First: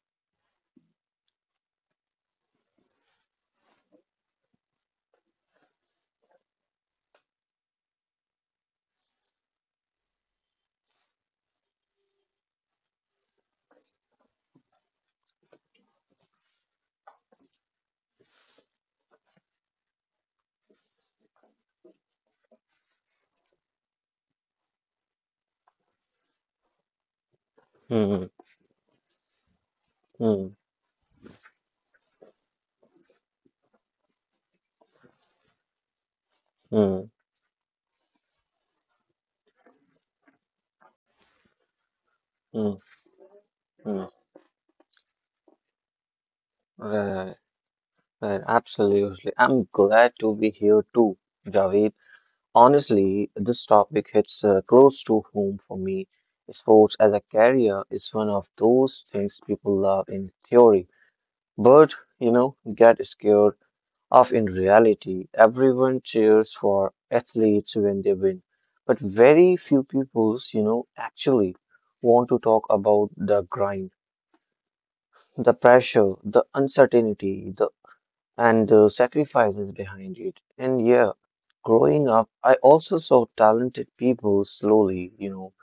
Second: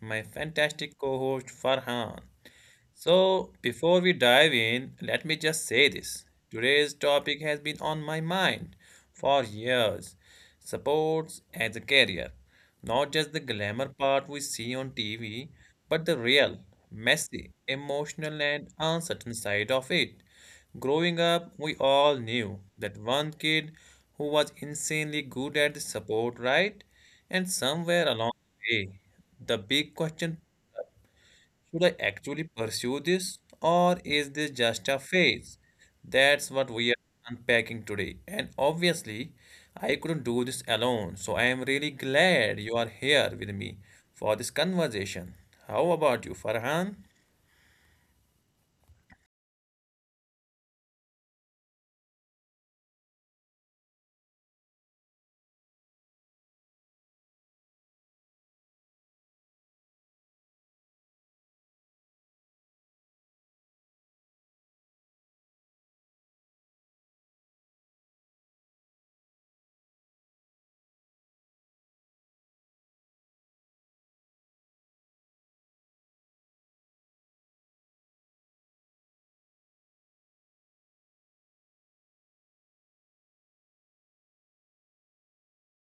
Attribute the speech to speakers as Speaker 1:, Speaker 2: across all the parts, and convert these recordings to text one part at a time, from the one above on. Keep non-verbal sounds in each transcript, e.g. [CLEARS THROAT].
Speaker 1: my fantastic co host Farhan. So, before we dive in, let me just say this. Today's topic has been on my mind for years supports as a career. Not just the glamour part we see on TV, but the real, messy, emotional, and uncertain side of it. Growing up, we all knew that one kid who was insanely good at the support, right? And somewhere
Speaker 2: Mm,
Speaker 1: along the way, the big question
Speaker 2: mm,
Speaker 1: should I actually pursue this or is this just a phase? That's what we are
Speaker 2: mm,
Speaker 1: unpacking today. And obviously, I couldn't do this alone. So I am really glad you
Speaker 2: mm,
Speaker 1: are here with me
Speaker 2: mm.
Speaker 1: for this conversation. How about you, Farhan?
Speaker 2: Right, right, absolutely. I'm glad to be here too, Javed. Honestly, this topic hits close to home for me. Sports as a career is one of those things people love in theory, but get scared of in reality. Everyone cheers for athletes when they win, but very few people's actually want to talk about the grind. The pressure, the uncertainty, the and the sacrifices behind it. And yeah, growing up, I also saw talented people slowly,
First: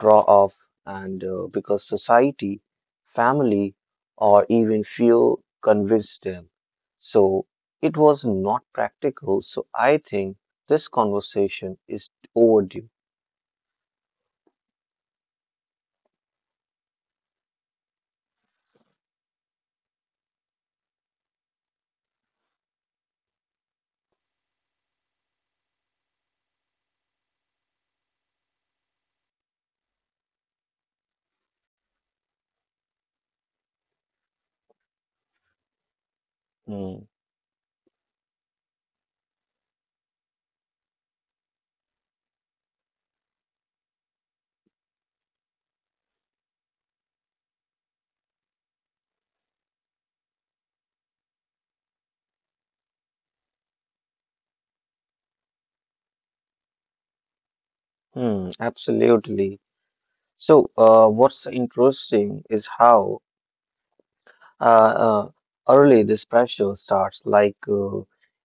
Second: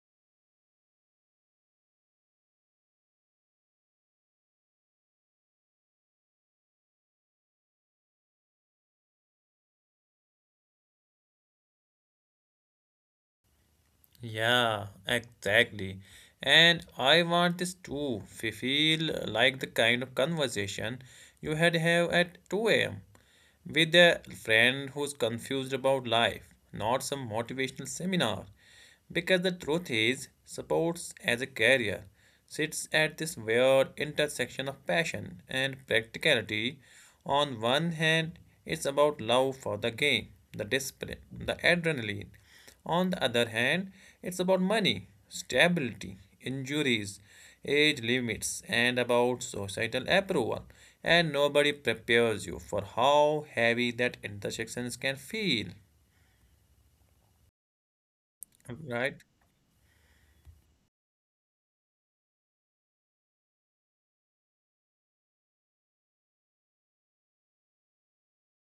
Speaker 2: draw off, and because society, family, or even fear convinced them. So it was not practical. So I think this conversation is overdue.
Speaker 1: Yeah, exactly. And I want this too. We feel like the kind of conversation you had have at 2 a.m. with a friend who's confused about life, not some motivational seminar. Because the truth is, sports as a career sits at this weird intersection of passion and practicality.
Speaker 2: Hmm.
Speaker 1: On one hand, it's about love for the game, the discipline, the adrenaline. On the other hand, it's about money, stability, injuries, age limits, and about societal approval. And nobody prepares you for how heavy that intersections can feel, right?
Speaker 2: Absolutely. So, what's interesting is how uh, uh, early this pressure starts. Like,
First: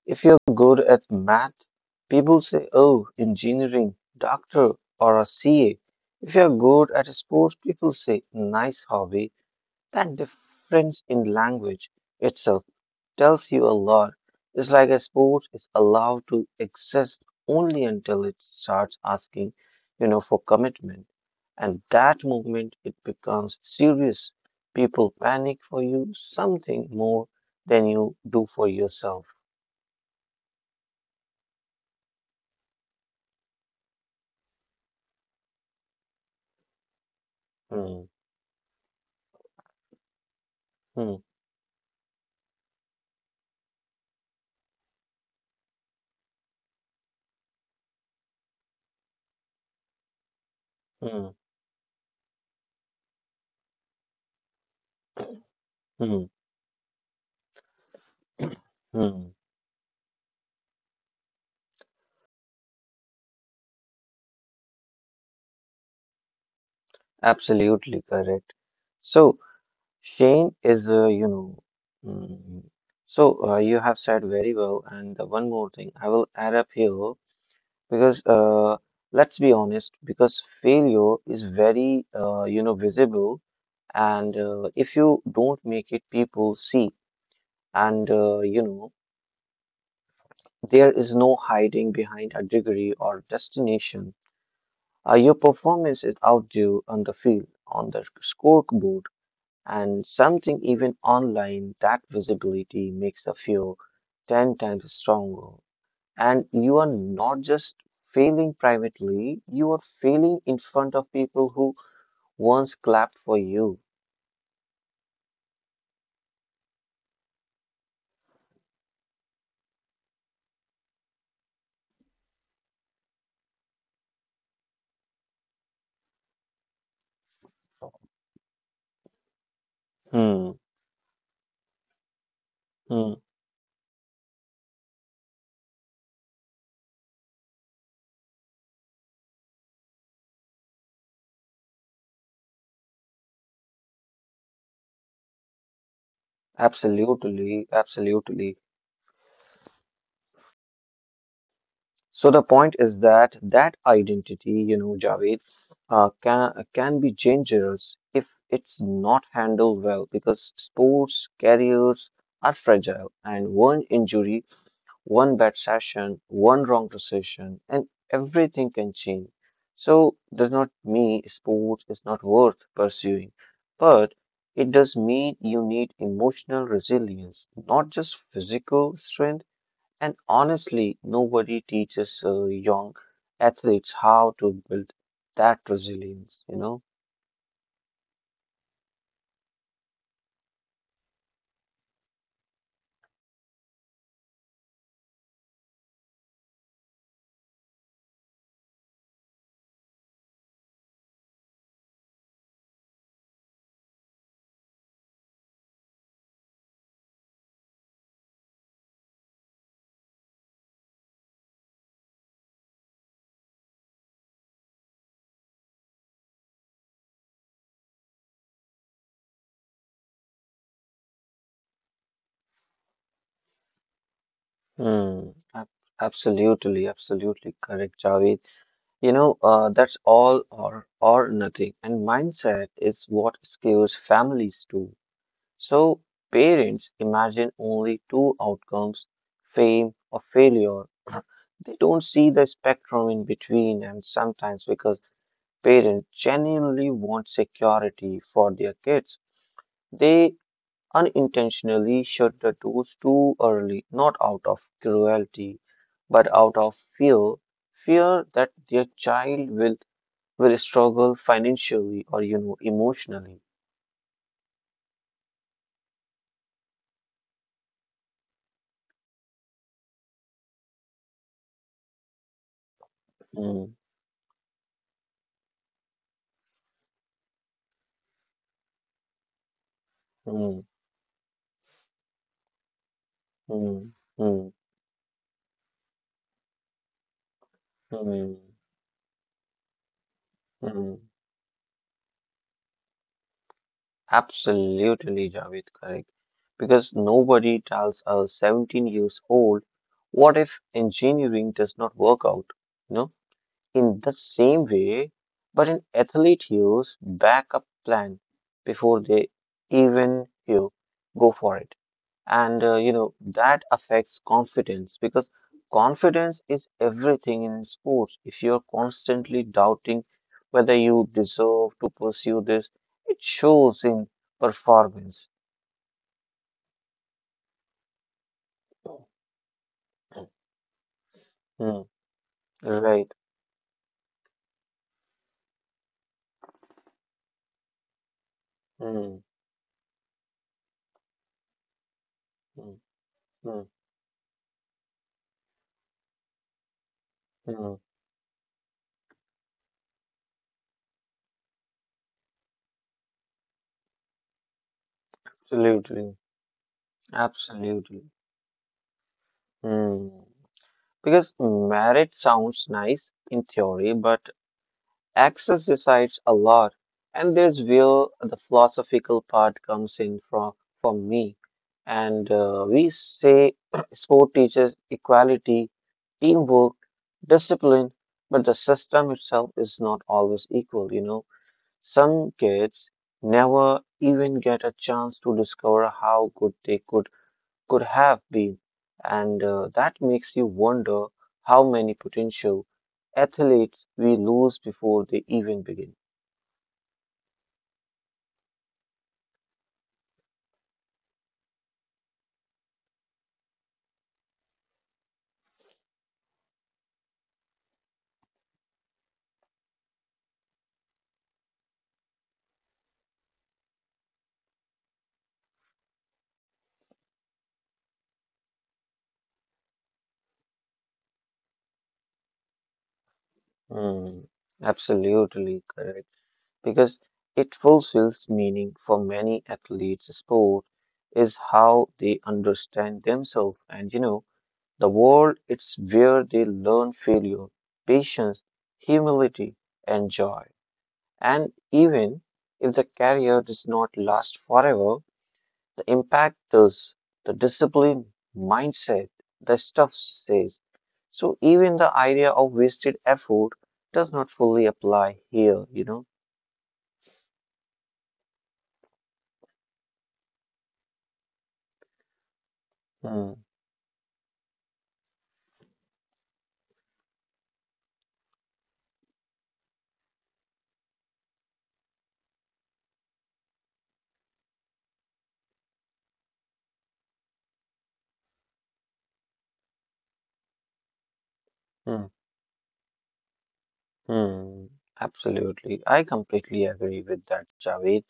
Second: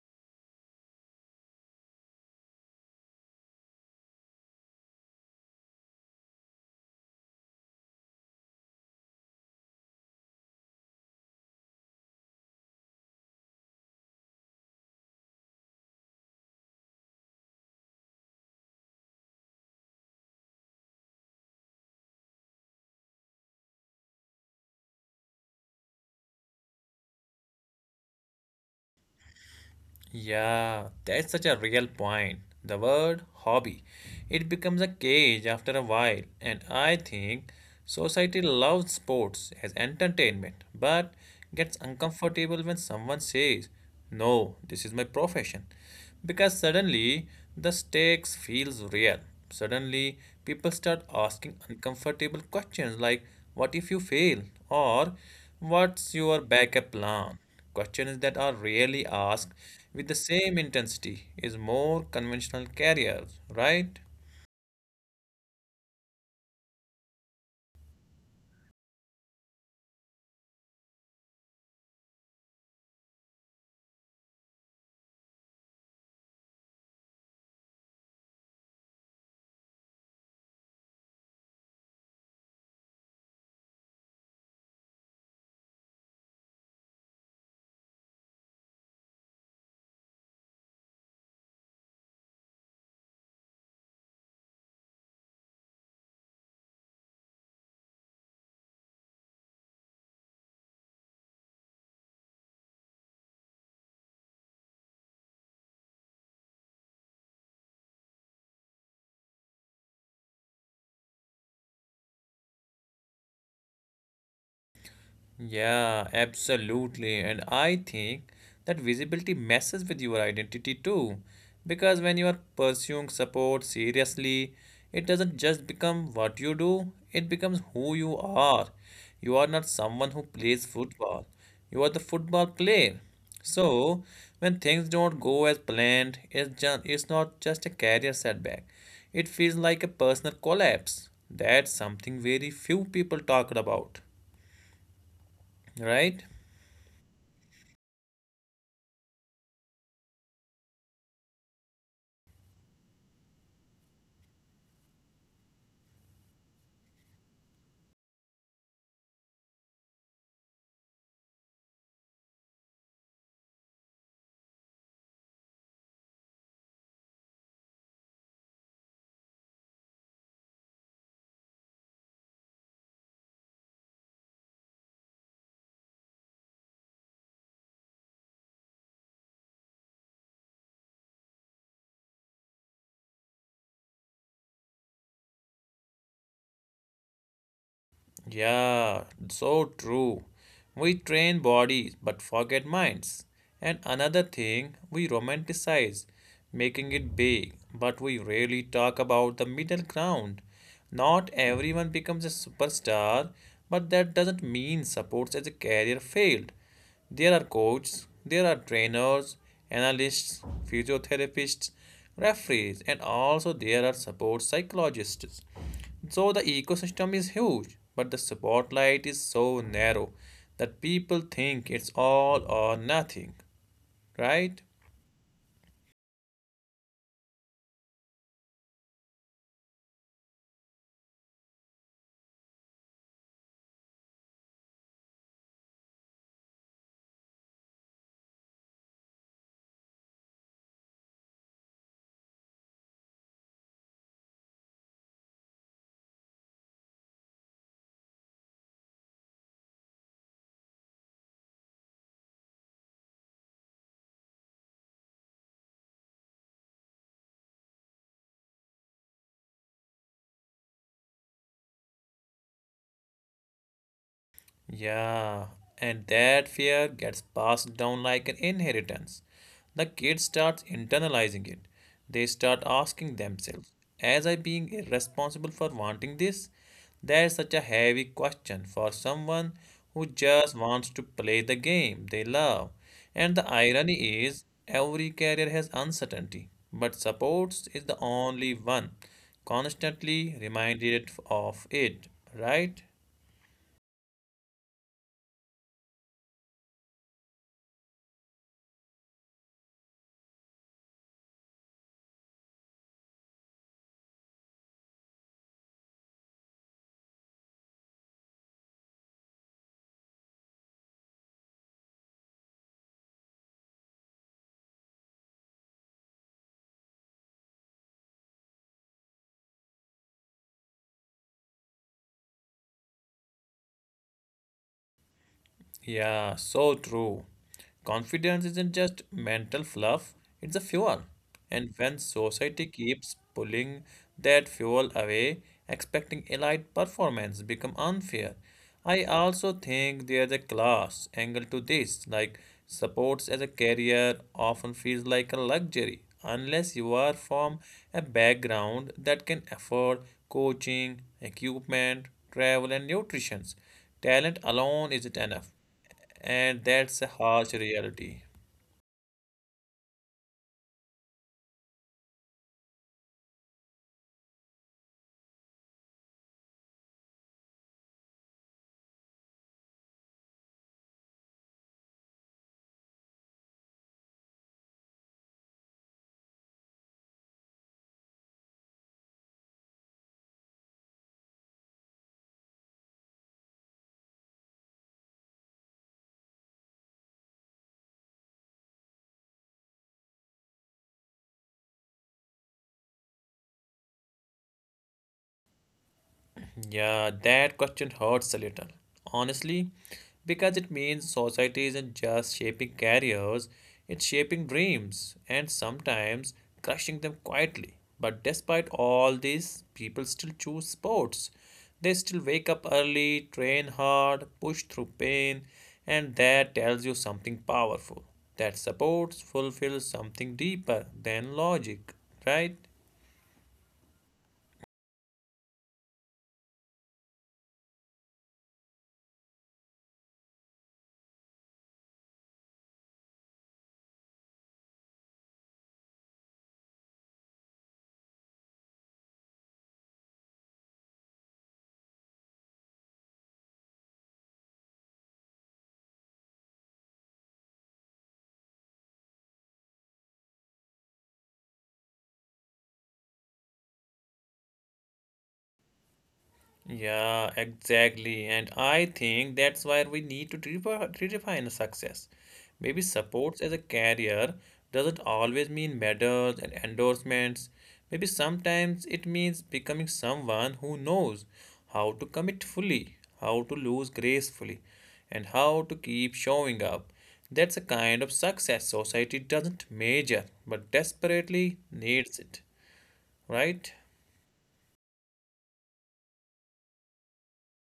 Speaker 2: if you're good at math, people say, oh, engineering, doctor, or a CA. If you're good at sports, people say, nice hobby. That difference in language itself tells you a lot. It's like a sport is allowed to exist only until it starts asking, for commitment. And that movement, it becomes serious. People panic for you something more than you do for yourself.
Speaker 1: Yeah, that's such a real point. The word hobby, it becomes a cage after a while, and I think
Speaker 2: Hmm,
Speaker 1: society loves sports as entertainment,
Speaker 2: hmm,
Speaker 1: but gets uncomfortable when someone says, "No, this is my profession," because suddenly the stakes feels real. Suddenly, people start
Speaker 2: hmm,
Speaker 1: asking uncomfortable questions like, "What if you fail?" or "What's
Speaker 2: hmm,
Speaker 1: your backup plan?" Questions that are rarely
Speaker 2: hmm.
Speaker 1: asked with the same intensity is more conventional careers, right?
Speaker 2: Absolutely correct. So, Shane is, mm, you have said very well. And the one more thing I will add up here. Because Let's be honest, because failure is very visible, and if you don't make it, people see, and there is no hiding behind a degree or destination. Your performance is out there on the field, on the scoreboard, and something even online. That visibility makes a few ten times stronger. And you are not just failing privately, you are failing in front of people who once clapped for you.
Speaker 1: Yeah, absolutely. And I think that visibility messes with your identity too. Because when you are pursuing support seriously, it doesn't just become what you do, it becomes who you are. You are not someone who
Speaker 2: Hmm,
Speaker 1: plays football, you are the football
Speaker 2: hmm,
Speaker 1: player. So, when things don't go as planned, it's not just a career setback, it feels like a personal collapse. That's something very few people talk about, right?
Speaker 2: absolutely, absolutely. So the point is that identity, you know, Javed, can be dangerous if it's not handled well because sports careers are fragile and one injury. One bad session, one wrong decision, and everything can change. So, does not mean sports is not worth pursuing, but it does mean you need emotional resilience, not just physical strength. And honestly, nobody teaches young athletes how to build that resilience, you know?
Speaker 1: Yeah, so true. We train bodies but forget minds. And another thing, we romanticize, making it big, but we rarely talk about the middle ground. Not everyone becomes a superstar, but that doesn't mean supports as a career failed. There are coaches, there are trainers, analysts, physiotherapists, referees, and also there are support psychologists. So the ecosystem is huge, but the spotlight is so narrow that people think it's all or nothing, right?
Speaker 2: Hmm. ab- Absolutely, absolutely correct, Javed. You know, that's all or nothing. And mindset is what skews families too. So parents imagine only two outcomes, fame or failure. [CLEARS THROAT] They don't see the spectrum in between, and sometimes because parents genuinely want security for their kids, they unintentionally shut the doors too early, not out of cruelty, but out of fear, fear that their child will struggle financially or emotionally.
Speaker 1: Yeah, and that fear gets passed down like an inheritance. The kid starts internalizing it. They start asking
Speaker 2: Mm,
Speaker 1: themselves, As I being irresponsible for wanting this? That's such a heavy question for someone who
Speaker 2: mm,
Speaker 1: just wants to play the game they love. And
Speaker 2: mm,
Speaker 1: the
Speaker 2: mm,
Speaker 1: irony is, every career has uncertainty, but supports is
Speaker 2: mm,
Speaker 1: the only one constantly
Speaker 2: mm.
Speaker 1: reminded of it, right?
Speaker 2: Absolutely, Javed, correct. Because nobody tells a 17 years old what if engineering does not work out? You know, in the same way, but an athlete use backup plan before they even, go for it. And that affects confidence because confidence is everything in sports. If you're constantly doubting whether you deserve to pursue this, it shows in performance.
Speaker 1: Yeah, so true. Confidence isn't just mental fluff, it's a fuel.
Speaker 2: Hmm,
Speaker 1: And when
Speaker 2: right.
Speaker 1: society keeps pulling that fuel away, expecting elite performance become unfair.
Speaker 2: Hmm,
Speaker 1: I also think there's a class angle to this,
Speaker 2: hmm,
Speaker 1: like
Speaker 2: hmm,
Speaker 1: sports as a career often feels like a luxury unless you are
Speaker 2: hmm.
Speaker 1: from a background that can afford coaching, equipment, travel and nutrition. Talent alone isn't enough,
Speaker 2: Absolutely.
Speaker 1: and that's a harsh
Speaker 2: Absolutely.
Speaker 1: reality.
Speaker 2: Hmm. Because merit sounds nice in theory, but access decides a lot, and there's where the philosophical part comes in from for me. And we say [CLEARS THROAT] sport teaches equality, teamwork, discipline, but the system itself is not always equal. You know, some kids never even get a chance to discover how good they could have been. And that makes you wonder how many potential athletes we lose before they even begin.
Speaker 1: Yeah, that question hurts a little, honestly, because it means society isn't just shaping careers, it's shaping dreams and sometimes crushing them quietly. But despite all this, people still choose sports. They still wake up early, train hard, push through pain, and that tells you something powerful. That supports, fulfills something deeper than logic, right?
Speaker 2: Hmm, absolutely correct. Because it fulfills meaning for many athletes. Sport is how they understand themselves and, the world. It's where they learn failure, patience, humility, and joy. And even if the career does not last forever, the impactors, the discipline, mindset, the stuff says. So even the idea of wasted effort does not fully apply here, you know?
Speaker 1: Yeah, exactly. And I think that's why we need to redefine success. Maybe
Speaker 2: Hmm,
Speaker 1: supports as a career doesn't always mean medals and endorsements. Maybe sometimes it means becoming someone who knows how to commit fully, how to lose gracefully, and how to keep showing up. That's a kind of success society doesn't measure, but desperately
Speaker 2: hmm,
Speaker 1: needs it, right?
Speaker 2: hmm. Absolutely. I completely agree with that, Javed,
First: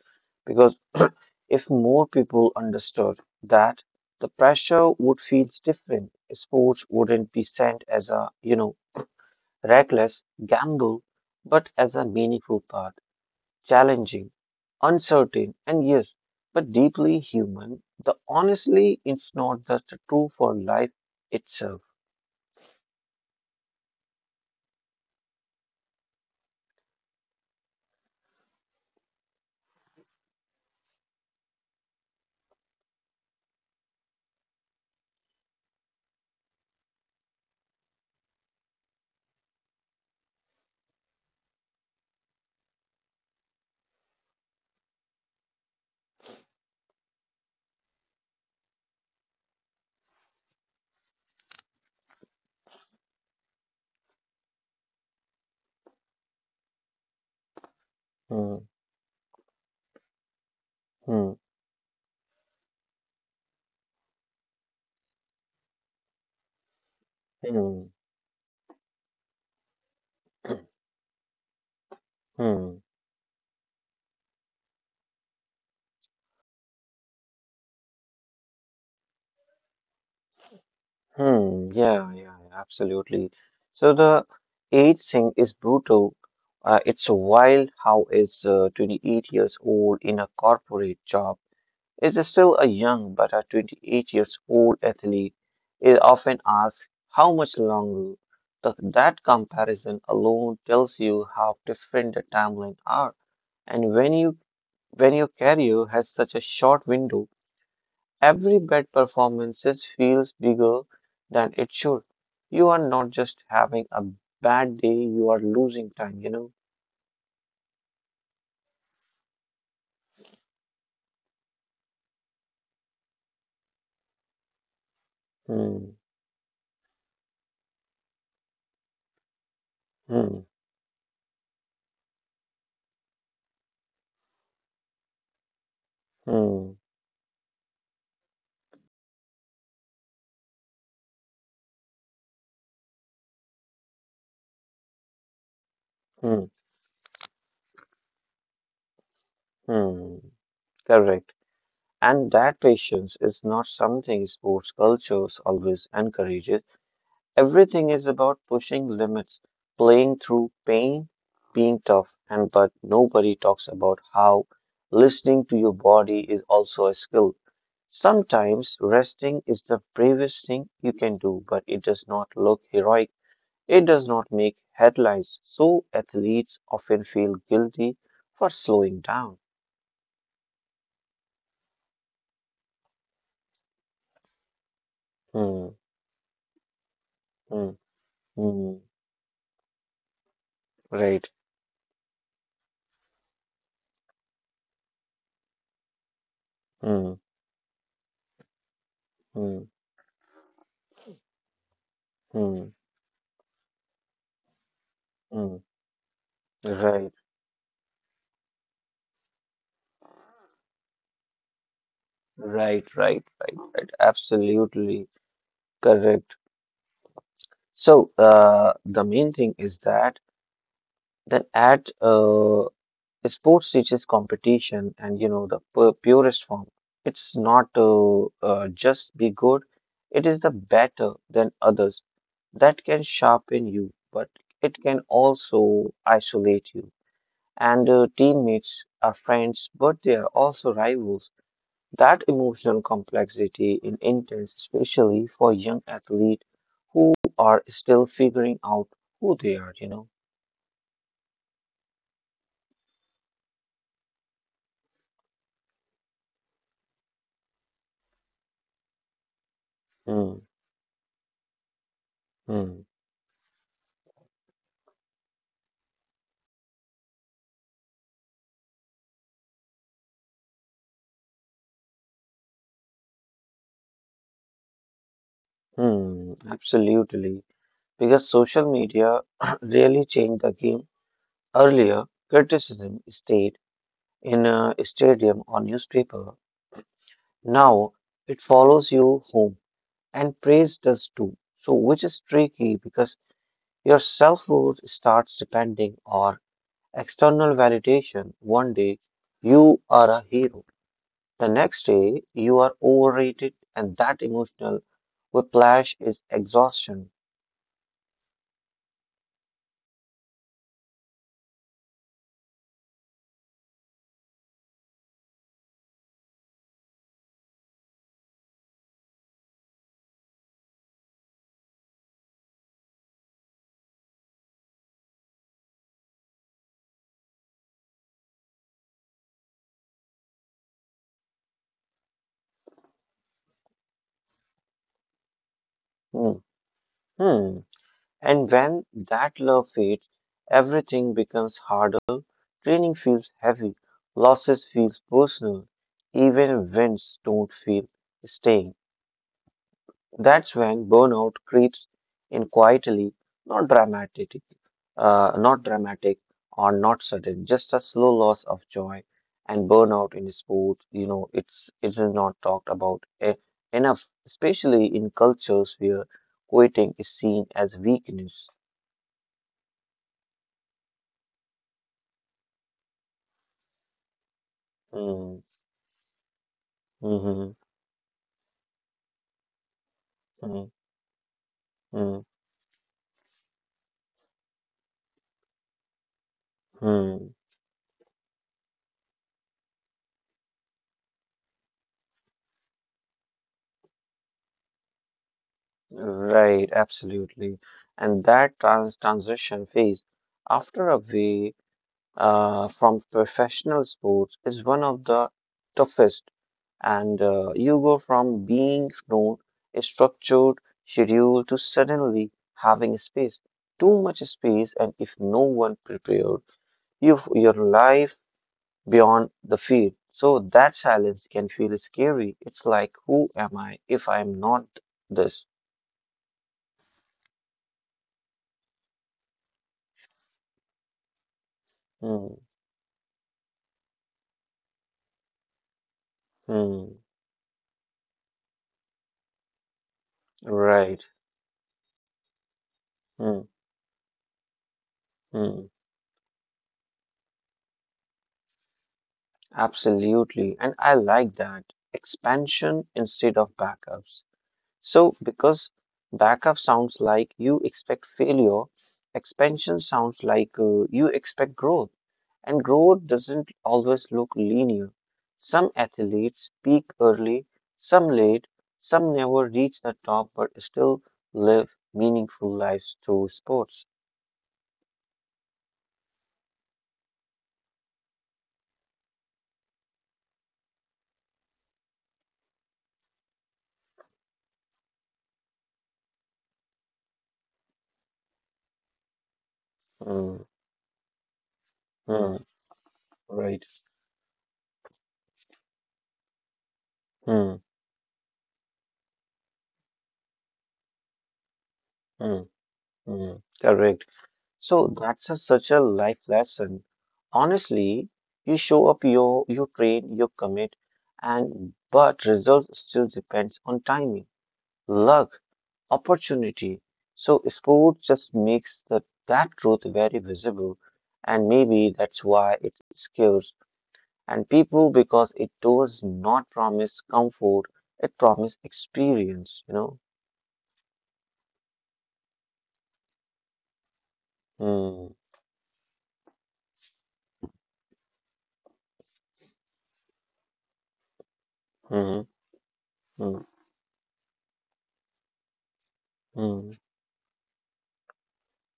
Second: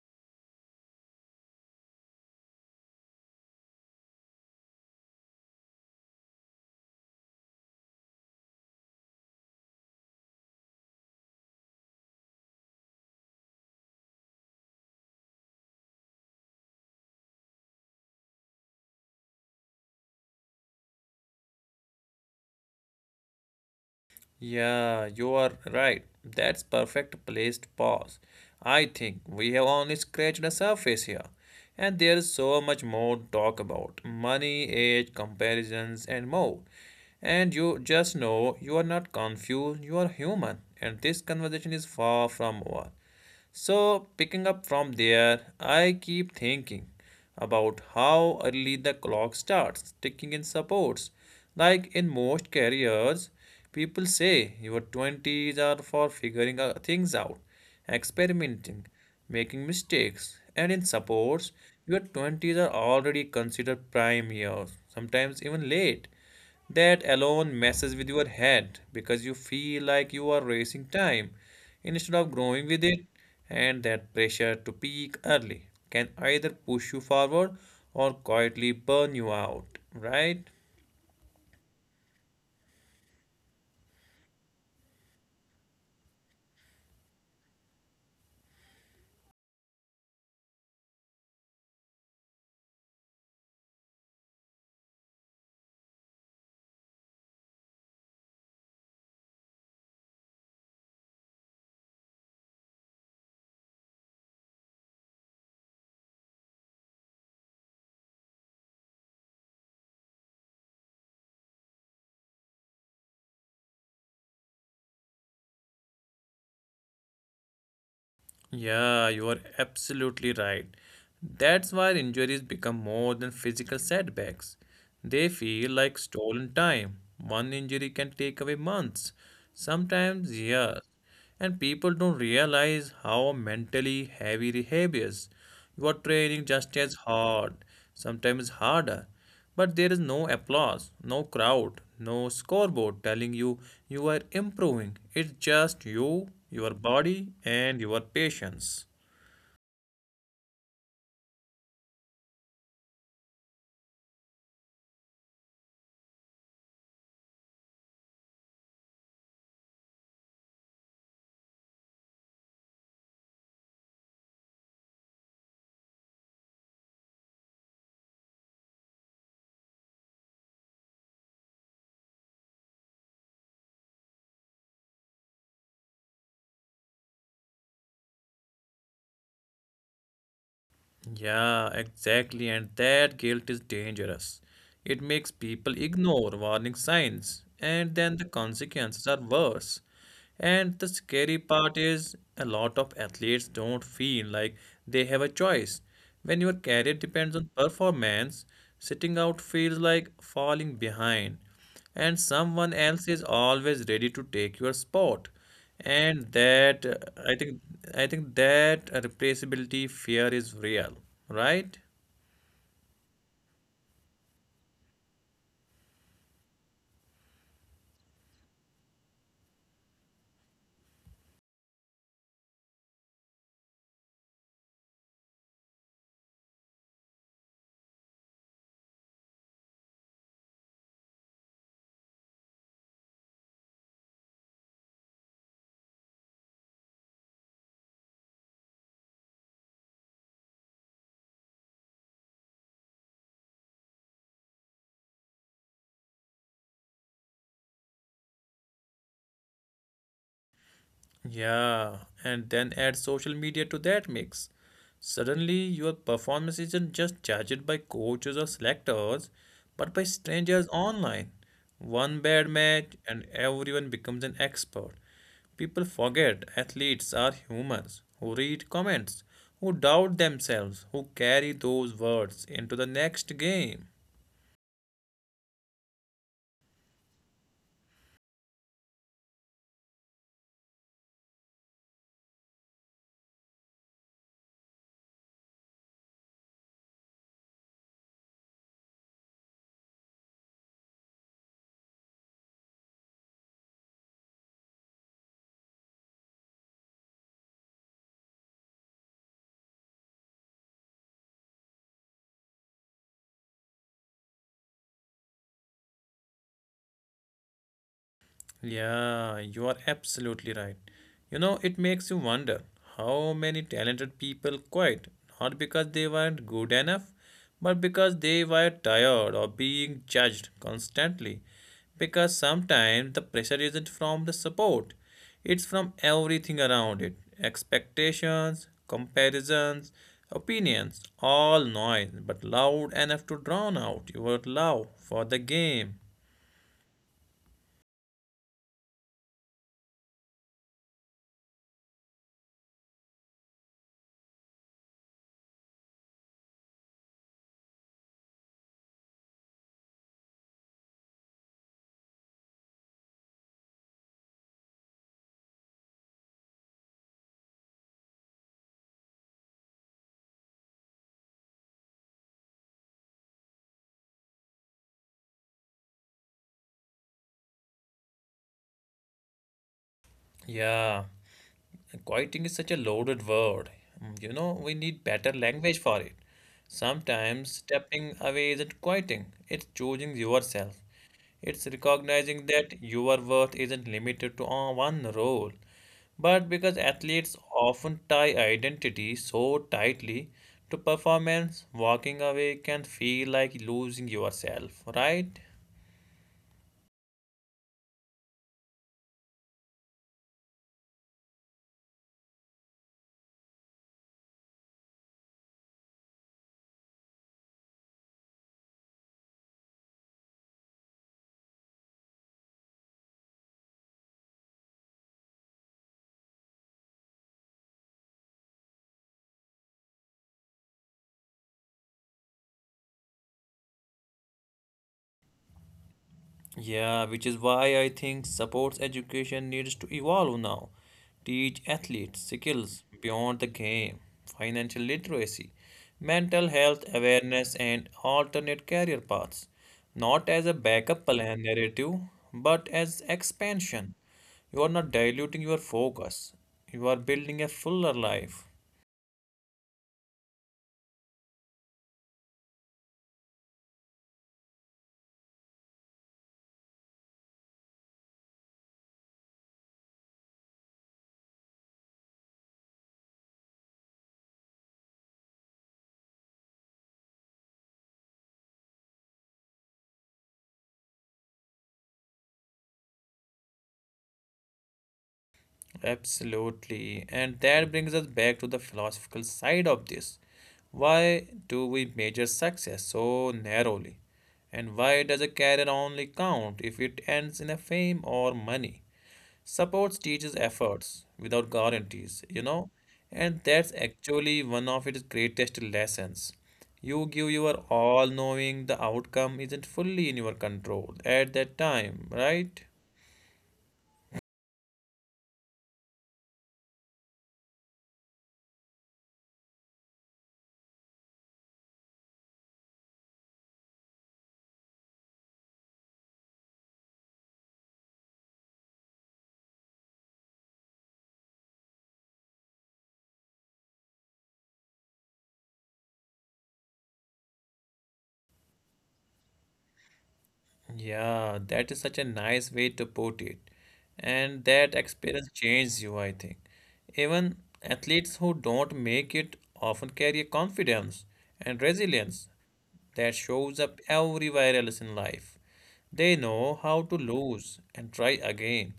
Speaker 2: because [CLEARS THROAT] if more people understood that the pressure would feel different, sports wouldn't be sent as a, reckless gamble, but as a meaningful part. Challenging, uncertain, and yes, but deeply human. The honestly, it's not just true for life itself.
Speaker 1: Yeah, you are right. That's perfect placed pause. I think we have only scratched the surface here. And there is so much more to talk about. Money, age, comparisons, and more. And you just know you are not confused, you are human. And this conversation is far from over. So, picking up from there, I keep thinking about how early the clock starts ticking in supports. Like in most careers, people say your 20s are for figuring out things out,
Speaker 2: Hmm,
Speaker 1: experimenting, making mistakes, and in supports,
Speaker 2: hmm,
Speaker 1: your 20s are already considered prime years, sometimes even late. That alone messes with
Speaker 2: hmm,
Speaker 1: your head because you feel like you are racing
Speaker 2: [CLEARS THROAT]
Speaker 1: time instead of growing with
Speaker 2: hmm,
Speaker 1: it, and that pressure to peak early can either push you forward or quietly burn you out, right?
Speaker 2: hmm. Yeah, yeah, yeah, absolutely. So the age thing is brutal. It's wild how is 28 years old in a corporate job is still a young but a 28 years old athlete is often asked how much longer. That comparison alone tells you how different the timeline are. And when your career has such a short window, every bad performance feels bigger than it should. You are not just having a bad day, you are losing time, you know?
Speaker 1: Yeah, you are absolutely right. That's why injuries become more than physical setbacks. They feel like
Speaker 2: Hmm,
Speaker 1: stolen time. One injury can take away months, sometimes
Speaker 2: hmm,
Speaker 1: years. And people don't realize how mentally heavy rehab is. You are training just
Speaker 2: hmm,
Speaker 1: as hard, sometimes harder. But there is no applause, no crowd, no scoreboard telling you you are improving. It's just you,
Speaker 2: hmm,
Speaker 1: your body, and your patience.
Speaker 2: hmm. Correct. And that patience is not something sports cultures always encourages. Everything is about pushing limits, playing through pain, being tough, and but nobody talks about how listening to your body is also a skill. Sometimes resting is the bravest thing you can do, but it does not look heroic. It does not make headlines, so athletes often feel guilty for slowing down.
Speaker 1: Yeah, exactly. And that guilt is dangerous. It makes people
Speaker 2: Hmm,
Speaker 1: ignore warning signs,
Speaker 2: hmm,
Speaker 1: and then the
Speaker 2: hmm,
Speaker 1: consequences are worse. And the
Speaker 2: right.
Speaker 1: scary part is a lot of athletes don't feel like they have a choice. When your career
Speaker 2: hmm.
Speaker 1: depends on performance, sitting out
Speaker 2: Mm,
Speaker 1: feels like falling behind, and someone
Speaker 2: mm,
Speaker 1: else is always ready to take your spot.
Speaker 2: mm.
Speaker 1: And that
Speaker 2: Right,
Speaker 1: I think I think that replaceability fear is real, right?
Speaker 2: right, right, right, right. Absolutely correct. So, the main thing is that that at sports teaches competition, and you know the pu purest form. It's not just be good; it is the better than others. That can sharpen you, but it can also isolate you. And teammates are friends, but they are also rivals. That emotional complexity is intense, especially for young athletes who are still figuring out who they are, you know.
Speaker 1: Yeah, and then add social media to that mix. Suddenly, your performance isn't just judged by coaches or selectors, but by
Speaker 2: Hmm,
Speaker 1: strangers online. One bad
Speaker 2: hmm,
Speaker 1: match, and everyone becomes an expert. People forget athletes are humans who read comments, who doubt themselves, who carry those words into the next game.
Speaker 2: absolutely. Because social media [CLEARS THROAT] really changed the game. Earlier, criticism stayed in a stadium or newspaper. Now, it follows you home and praise does too. So, which is tricky because your self worth starts depending on external validation. One day you are a hero. The next day you are overrated and that emotional whiplash is exhaustion.
Speaker 1: Yeah, you are absolutely right. You know, it makes you wonder how many talented people quit, not because they weren't good enough, but because they were tired of being judged constantly. Because sometimes the pressure isn't from the support, it's from everything around it expectations, comparisons, opinions, all noise, but loud enough to drown out your love for the game.
Speaker 2: Hmm. Hmm. And when that love fades, everything becomes harder. Training feels heavy. Losses feels personal. Even wins don't feel staying. That's when burnout creeps in quietly, not dramatic, uh, not dramatic or not sudden, just a slow loss of joy. And burnout in sports, you know, it is not talked about enough, especially in cultures where quitting is seen as weakness.
Speaker 1: Yeah. Quieting is such a loaded word. You know, we need better
Speaker 2: Mm,
Speaker 1: language for it.
Speaker 2: hmm
Speaker 1: Sometimes stepping away isn't quieting, it's choosing
Speaker 2: mm,
Speaker 1: yourself. It's
Speaker 2: mm,
Speaker 1: recognizing that your worth isn't limited to one role. But because
Speaker 2: mm.
Speaker 1: athletes often tie identity so tightly to performance, walking away can feel like losing yourself, right?
Speaker 2: Right, absolutely. And that transition phase, after a way from professional sports is one of the toughest, and you go from being known, structured schedule to suddenly having space, too much space, and if no one prepared you your life beyond the field. So that silence can feel scary. It's like, who am I if I'm not this?
Speaker 1: Yeah, which is why I think sports education needs to evolve now. Teach athletes
Speaker 2: Hmm,
Speaker 1: skills beyond the game, financial literacy, mental health
Speaker 2: hmm,
Speaker 1: awareness, and alternate career paths. Not as a
Speaker 2: right.
Speaker 1: backup plan narrative, but as
Speaker 2: Hmm,
Speaker 1: expansion. You are not diluting
Speaker 2: hmm.
Speaker 1: your focus, you are building a fuller life.
Speaker 2: Absolutely. And I like that. Expansion instead of backups. So, because backup sounds like you expect failure, expansion sounds like you expect growth. And growth doesn't always look linear. Some athletes peak early, some late, some never reach the top but still live meaningful lives through sports.
Speaker 1: Absolutely. And that brings us back to the philosophical side of this. Why do we measure success so narrowly? And why does a career only count if it ends in a fame or money? Supports
Speaker 2: Hmm,
Speaker 1: teaches efforts without guarantees,
Speaker 2: hmm,
Speaker 1: you know? And
Speaker 2: right.
Speaker 1: that's actually one of its greatest lessons. You give
Speaker 2: Hmm,
Speaker 1: your all knowing the outcome isn't fully in your control at that time,
Speaker 2: hmm,
Speaker 1: right?
Speaker 2: hmm. Correct. So that's a, such a life lesson. Honestly, you show up, you train, you commit, and but results still depends on timing, luck, opportunity. So sport just makes that truth very visible, and maybe that's why it scares and people because it does not promise comfort, it promises experience. You
Speaker 1: Yeah, that is such a nice way to put it. And that
Speaker 2: know.
Speaker 1: experience changes you, I think. Even athletes who don't make it often carry a confidence and
Speaker 2: Hmm. Hmm.
Speaker 1: resilience that
Speaker 2: Hmm.
Speaker 1: shows up everywhere else in life. They know
Speaker 2: Hmm.
Speaker 1: how to lose and try again.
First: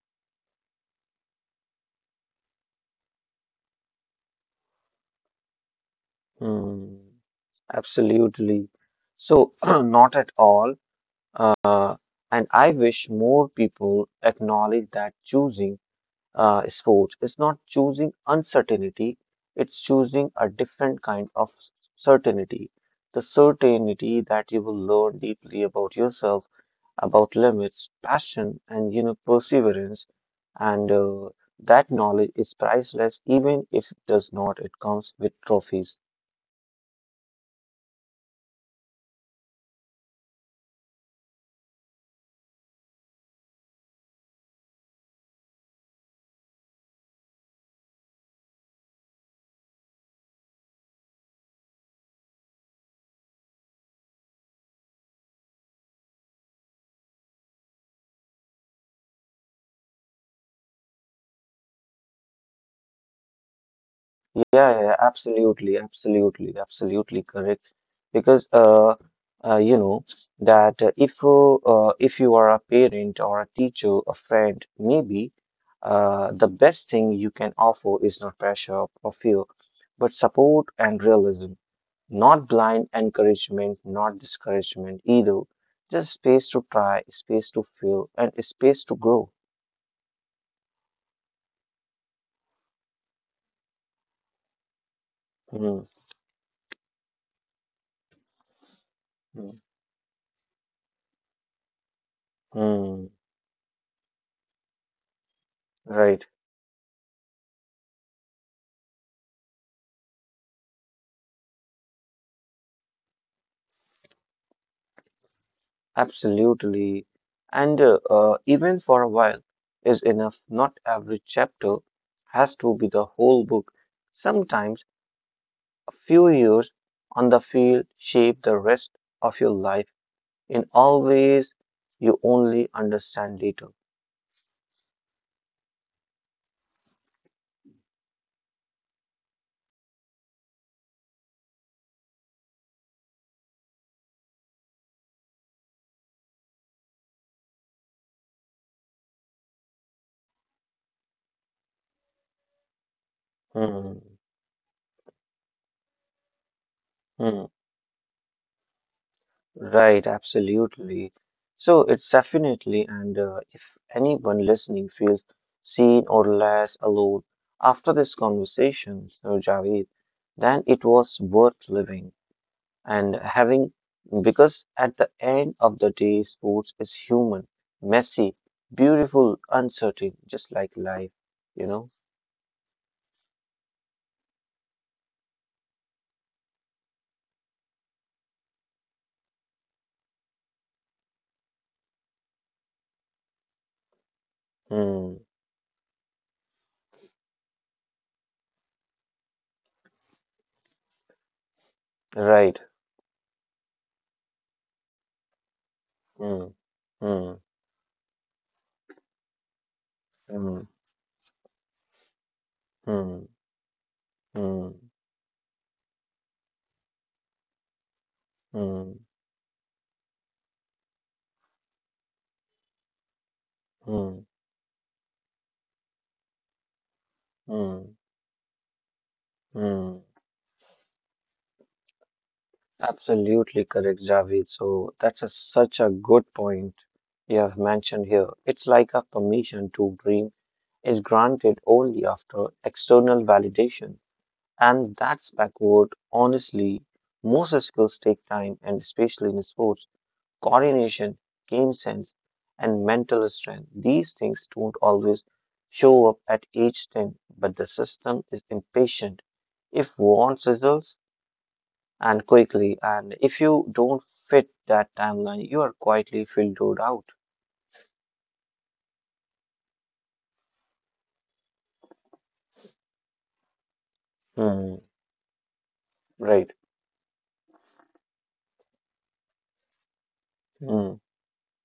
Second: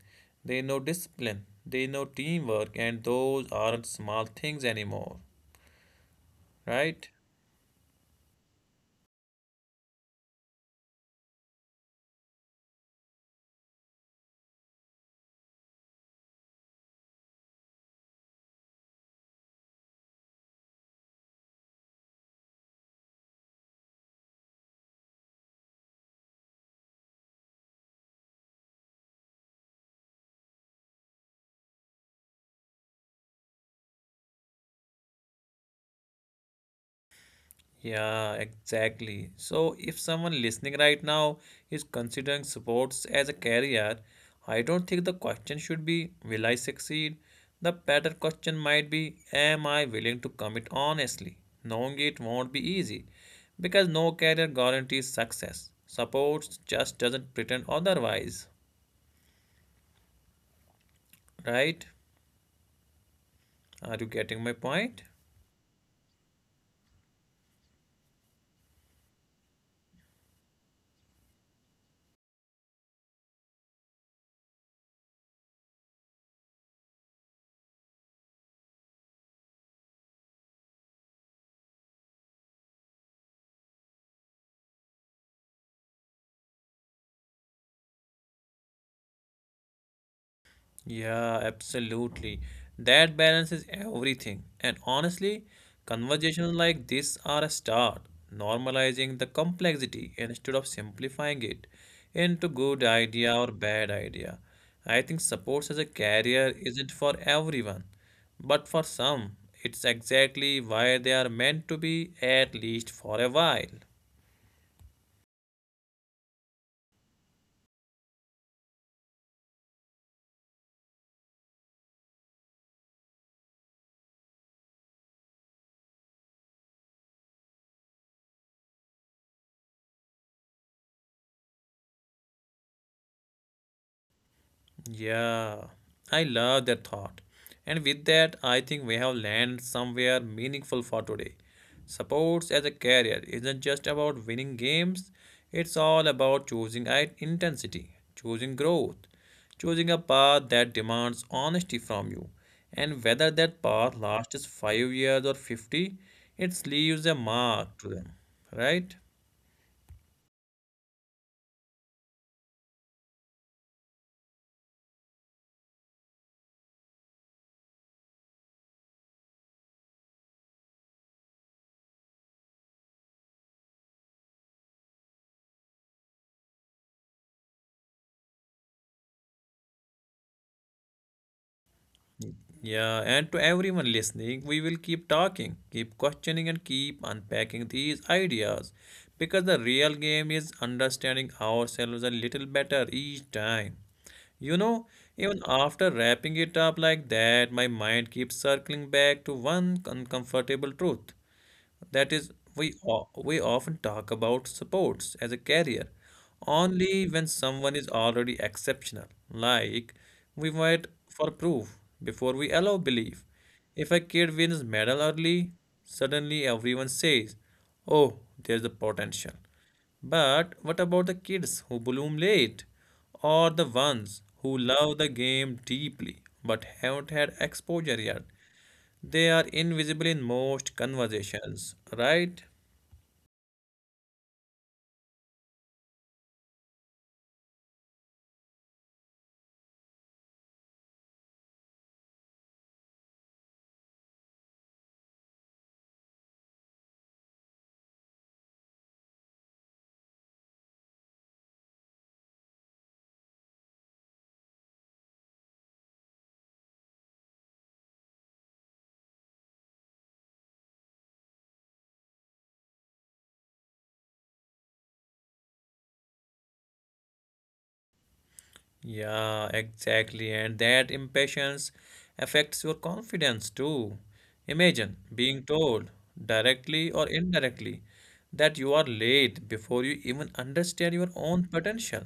Speaker 1: They know discipline, they know teamwork, and those aren't small things anymore,
Speaker 2: Hmm.
Speaker 1: right?
Speaker 2: Absolutely. So, [CLEARS THROAT] not at all. Uh, and I wish more people acknowledge that choosing sports is not choosing uncertainty, it's choosing a different kind of certainty. The certainty that you will learn deeply about yourself, about limits, passion, and you know perseverance. And that knowledge is priceless, even if it does not, it comes with trophies.
Speaker 1: Yeah, exactly. So, if someone listening right now is considering sports as a career, I don't think the question should be, Will I succeed? The better question might be, Am I willing to commit honestly? Knowing it won't be easy because no career guarantees success. Sports just doesn't pretend otherwise, right? Are you getting my
Speaker 2: Yeah,
Speaker 1: point?
Speaker 2: yeah, yeah, absolutely, absolutely, absolutely correct. Because uh, you know that if you are a parent or a teacher, a friend, maybe the best thing you can offer is not pressure or fear, but support and realism. Not blind encouragement, not discouragement either. Just space to try, space to feel, and space to grow.
Speaker 1: Yeah, absolutely. That balance is everything. And honestly,
Speaker 2: Mm,
Speaker 1: conversations like this are a start, normalizing the
Speaker 2: mm,
Speaker 1: complexity instead of simplifying it into good
Speaker 2: mm,
Speaker 1: idea or bad idea. I think sports as a
Speaker 2: right.
Speaker 1: career isn't for everyone, but for some, it's exactly why they are meant to be, at least for a while.
Speaker 2: Absolutely. And even for a while is enough. Not every chapter has to be the whole book. Sometimes a few years on the field shape the rest of your life in all ways you only understand later.
Speaker 1: Yeah, I love that thought. And with that, I think we have landed somewhere meaningful for today. Sports as a career isn't just about winning games, it's all about choosing intensity, choosing growth, choosing a path that demands honesty from you. And whether that path
Speaker 2: Hmm.
Speaker 1: lasts 5 years or 50, it leaves a
Speaker 2: Hmm.
Speaker 1: mark to them, right?
Speaker 2: Right, absolutely. So it's definitely, and if anyone listening feels seen or less alone after this conversation, so Javed, then it was worth living and having, because at the end of the day, sports is human, messy, beautiful, uncertain, just like life, you know?
Speaker 1: Yeah, and to everyone listening, we will keep talking, keep questioning, and keep unpacking these ideas because the real game is understanding ourselves a little better each time. You know,
Speaker 2: Hmm,
Speaker 1: even after wrapping it up like that, my mind keeps circling back to one uncomfortable truth. That is,
Speaker 2: right.
Speaker 1: we, we often talk about sports as a career
Speaker 2: Hmm,
Speaker 1: only when
Speaker 2: hmm,
Speaker 1: someone is already exceptional. Like, we
Speaker 2: hmm,
Speaker 1: wait for proof before we allow belief.
Speaker 2: hmm,
Speaker 1: If a kid wins
Speaker 2: hmm,
Speaker 1: medal early, suddenly everyone says, oh, there's a
Speaker 2: hmm,
Speaker 1: potential. But what about the kids who bloom late? Or the ones
Speaker 2: hmm,
Speaker 1: who love the game deeply but haven't had exposure yet?
Speaker 2: hmm,
Speaker 1: They are invisible in
Speaker 2: hmm.
Speaker 1: most conversations, right?
Speaker 2: Absolutely correct, Javed. Such a good point you have mentioned here. It's like a permission to dream is granted only after external validation. And that's backward. Honestly, most skills take time, and especially in sports, coordination, game sense, and mental strength. These things don't always show up at age 10, but the system is impatient. If wants results, and quickly. And if you don't fit that timeline, you are quietly filtered out.
Speaker 1: Yeah, exactly. And that impatience affects your confidence too. Imagine
Speaker 2: Hmm.
Speaker 1: being told,
Speaker 2: Right.
Speaker 1: directly or indirectly, that you are late before you even understand your
Speaker 2: Hmm.
Speaker 1: own potential.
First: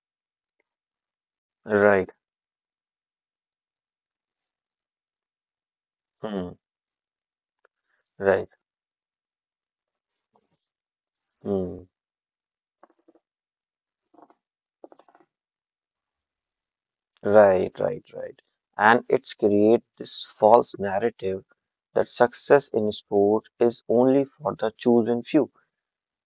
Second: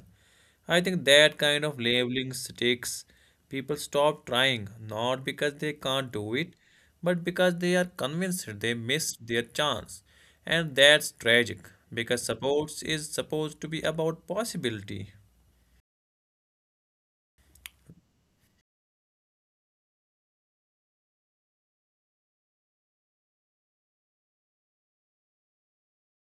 Speaker 1: I think that kind of
Speaker 2: Right.
Speaker 1: labeling sticks. People stop trying, not because they can't do it,
Speaker 2: Hmm.
Speaker 1: but because they are
Speaker 2: Right.
Speaker 1: convinced they missed their chance. And that's tragic,
Speaker 2: Hmm.
Speaker 1: because sports is supposed to be about possibility.
Speaker 2: Right. Right. Right. And it's create this false narrative that success in sports is only for the chosen few,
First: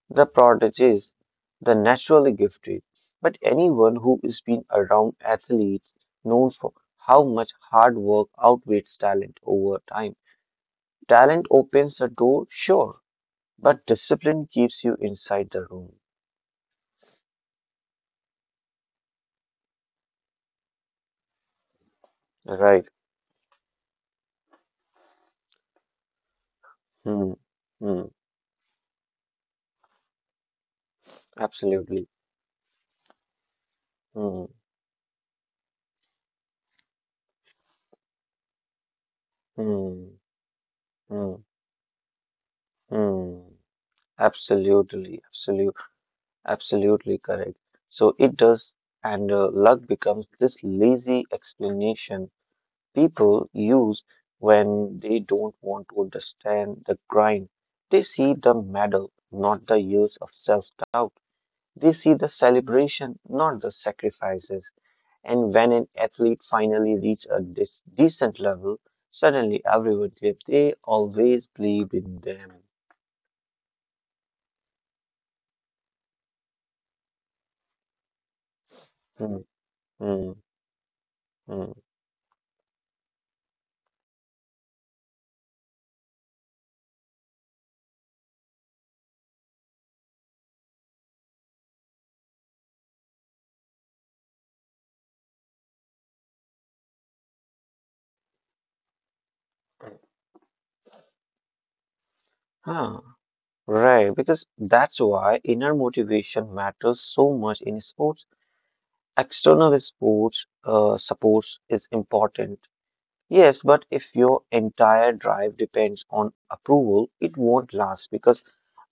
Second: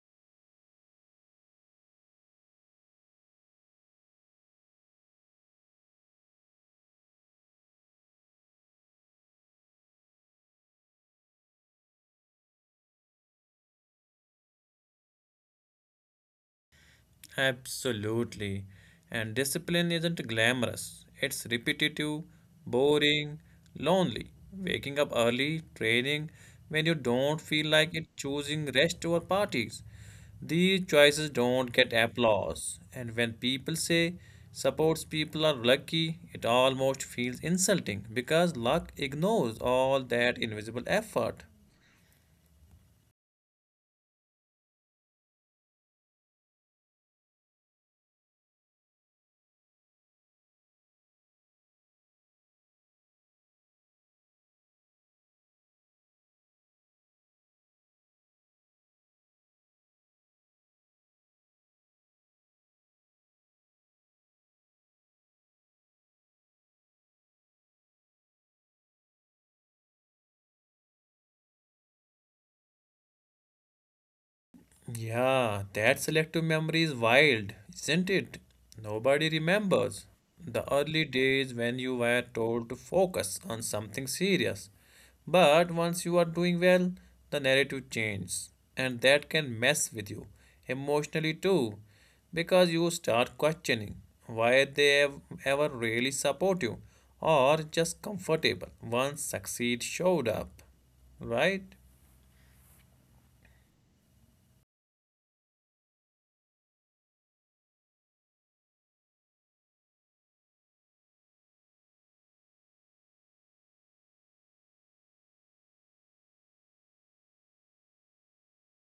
Speaker 2: the prodigies, the naturally gifted. But anyone who is been around athletes knows for how much hard work outweighs talent over time. Talent opens a door, sure, but discipline keeps you inside the room.
Speaker 1: Absolutely. And discipline isn't glamorous. It's repetitive,
Speaker 2: Right.
Speaker 1: boring, lonely. Waking up early, training when you
Speaker 2: Hmm.
Speaker 1: don't feel
Speaker 2: Hmm.
Speaker 1: like it, choosing rest over parties. These choices don't
Speaker 2: Absolutely.
Speaker 1: get applause. And when people say
Speaker 2: Hmm.
Speaker 1: sports people are lucky, it almost feels insulting because luck ignores
Speaker 2: Hmm.
Speaker 1: all that invisible
Speaker 2: Hmm.
Speaker 1: effort.
Speaker 2: Hmm. Absolutely. Absolute. Absolutely correct. So it does, and luck becomes this lazy explanation people use when they don't want to understand the grind. They see the medal, not the years of self-doubt. They see the celebration, not the sacrifices. And when an athlete finally reaches a decent level, suddenly everyone claims they always believed in them.
Speaker 1: Yeah, that selective memory is wild, isn't it?
Speaker 2: Hmm,
Speaker 1: Nobody remembers
Speaker 2: hmm,
Speaker 1: the early days
Speaker 2: hmm.
Speaker 1: when you were told to focus on something serious. But once you are doing well, the narrative changes, and that can mess with you emotionally too, because you start questioning why they ever really support you or just comfortable once succeed showed up, right?
Speaker 2: Huh. Right, because that's why inner motivation matters so much in sports. External sports support is important. Yes, but if your entire drive depends on approval, it won't last because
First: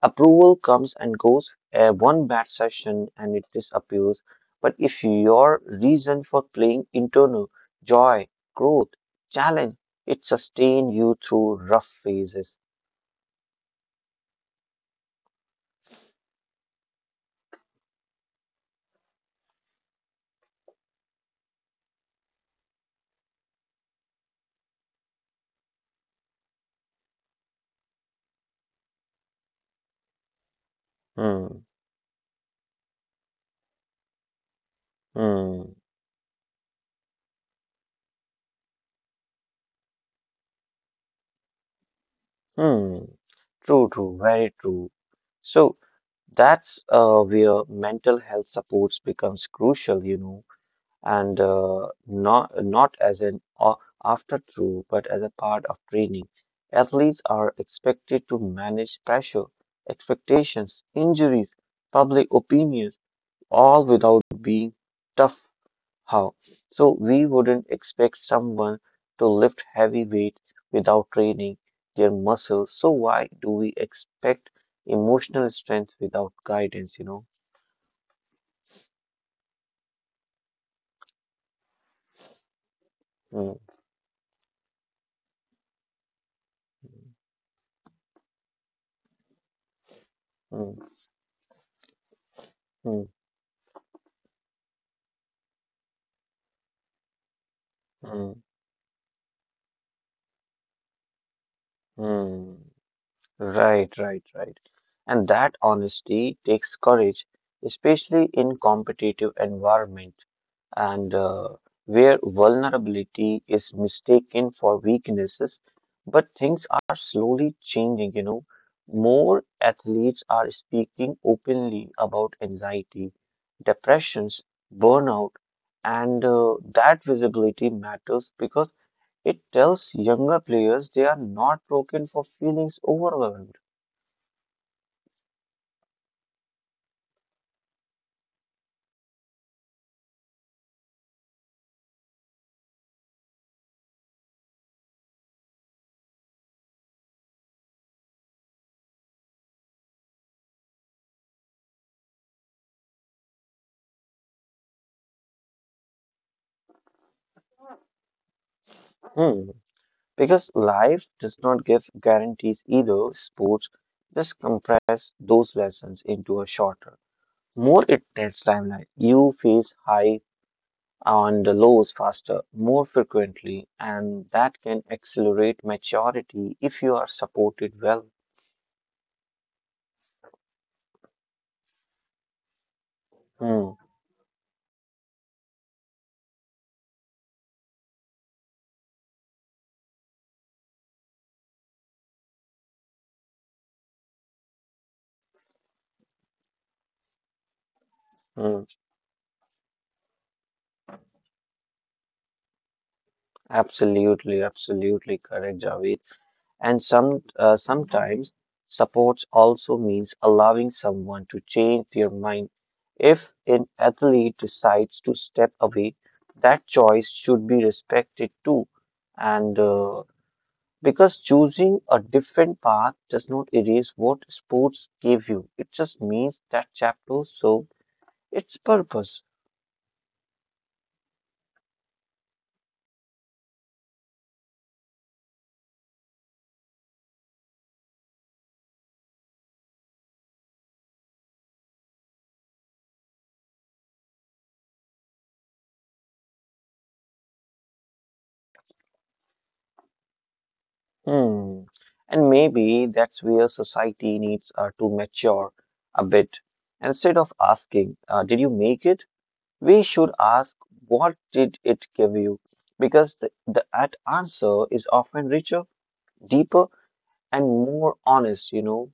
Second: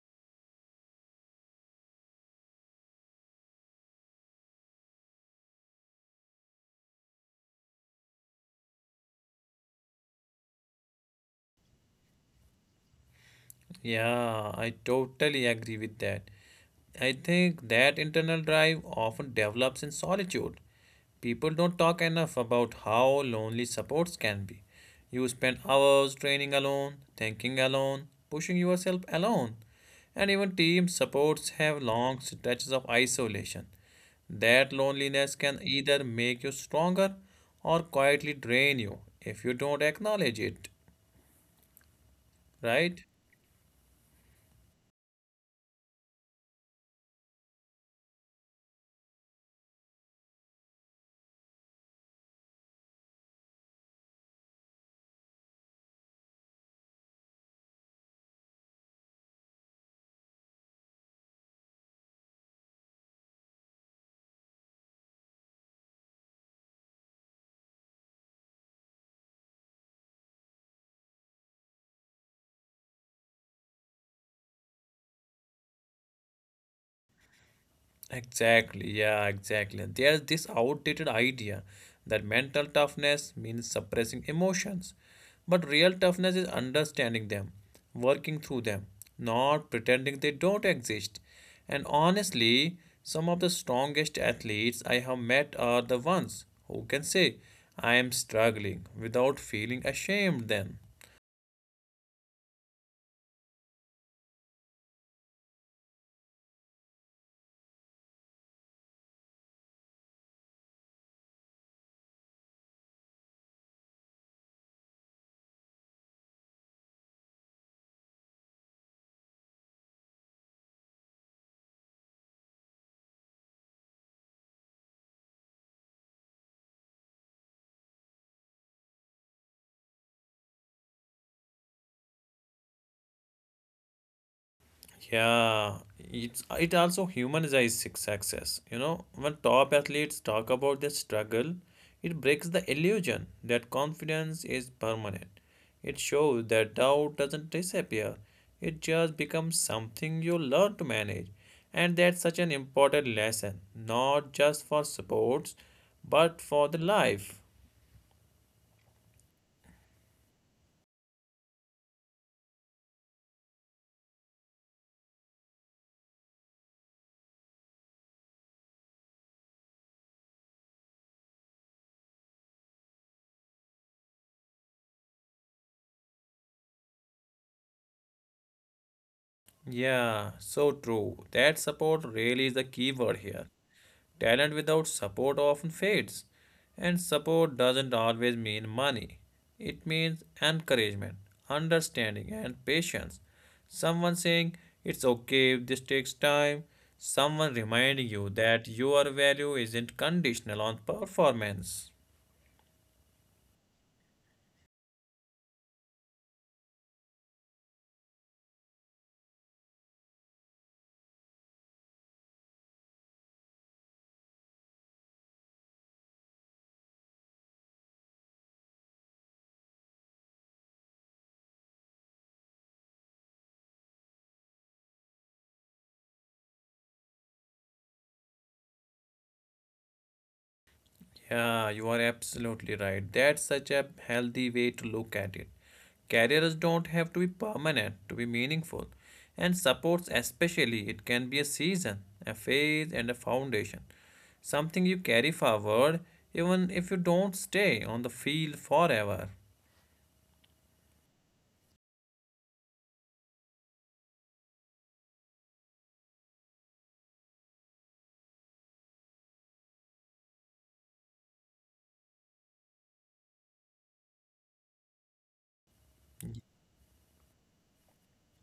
Speaker 2: approval comes and goes. One bad session and it disappears. But if your reason for playing internal joy, growth, challenge, it sustains you through rough phases.
Speaker 1: Yeah, I totally agree with that. I think that internal drive often develops in solitude. People don't talk enough about how lonely supports can be. You spend hours training alone, thinking alone, pushing yourself alone. And even team supports have
Speaker 2: Hmm,
Speaker 1: long stretches of isolation. That loneliness can
Speaker 2: hmm,
Speaker 1: either make you stronger or quietly drain you if you don't acknowledge it, right?
Speaker 2: hmm. True, true, very true. So that's where mental health supports becomes crucial, you know, and not as an afterthought, but as a part of training. Athletes are expected to manage pressure, expectations, injuries, public opinions, all without being tough. How? So we wouldn't expect someone to lift heavy weight without training their muscles. So why do we expect emotional strength without guidance, you know?
Speaker 1: Exactly, yeah, exactly. There's this outdated idea that mental toughness
Speaker 2: Mm,
Speaker 1: means suppressing emotions. But real toughness is understanding them, working through them, not pretending they don't
Speaker 2: mm,
Speaker 1: exist. And honestly,
Speaker 2: mm,
Speaker 1: some of the strongest athletes I have met are the ones who can say, I am
Speaker 2: mm,
Speaker 1: struggling without feeling ashamed then.
Speaker 2: mm. Right, right, right. And that honesty takes courage, especially in competitive environment and where vulnerability is mistaken for weaknesses. But things are slowly changing, you know. More athletes are speaking openly about anxiety, depressions, burnout, and that visibility matters because it tells younger players they are not broken for feelings overwhelmed.
Speaker 1: Yeah, it also humanizes success. You know, when top athletes talk about their struggle, it breaks the illusion that confidence is permanent. It shows that doubt doesn't disappear. It just becomes something you learn to manage. And that's such an important lesson, not just for sports, but for the life.
Speaker 2: Hmm. Because life does not give guarantees either, sports just compress those lessons into a shorter, more intense timeline. You face high and the lows faster, more frequently, and that can accelerate maturity if you are supported well.
Speaker 1: Yeah, so true. That support really is the key
Speaker 2: Hmm.
Speaker 1: word here. Talent without support often fades, and support doesn't always mean money. It means encouragement, understanding, and patience. Someone saying it's okay if this takes time, someone reminding
Speaker 2: Hmm.
Speaker 1: you that your value isn't conditional on performance.
Speaker 2: Absolutely, absolutely correct, Javed. And sometimes support also means allowing someone to change their mind. If an athlete decides to step away, that choice should be respected too. And because choosing a different path does not erase what sports gave you, it just means that chapter served its purpose.
Speaker 1: Yeah, you are absolutely right. That's such a healthy way to look at it. Careers don't have to be permanent to be meaningful. And supports, especially, it can be a season, a phase, and a foundation. Something you carry forward even if you don't stay on the field forever.
Speaker 2: Hmm. And maybe that's where society needs to mature a bit. Instead of asking, did you make it? We should ask, what did it give you? Because the that answer is often richer, deeper, and more honest, you know?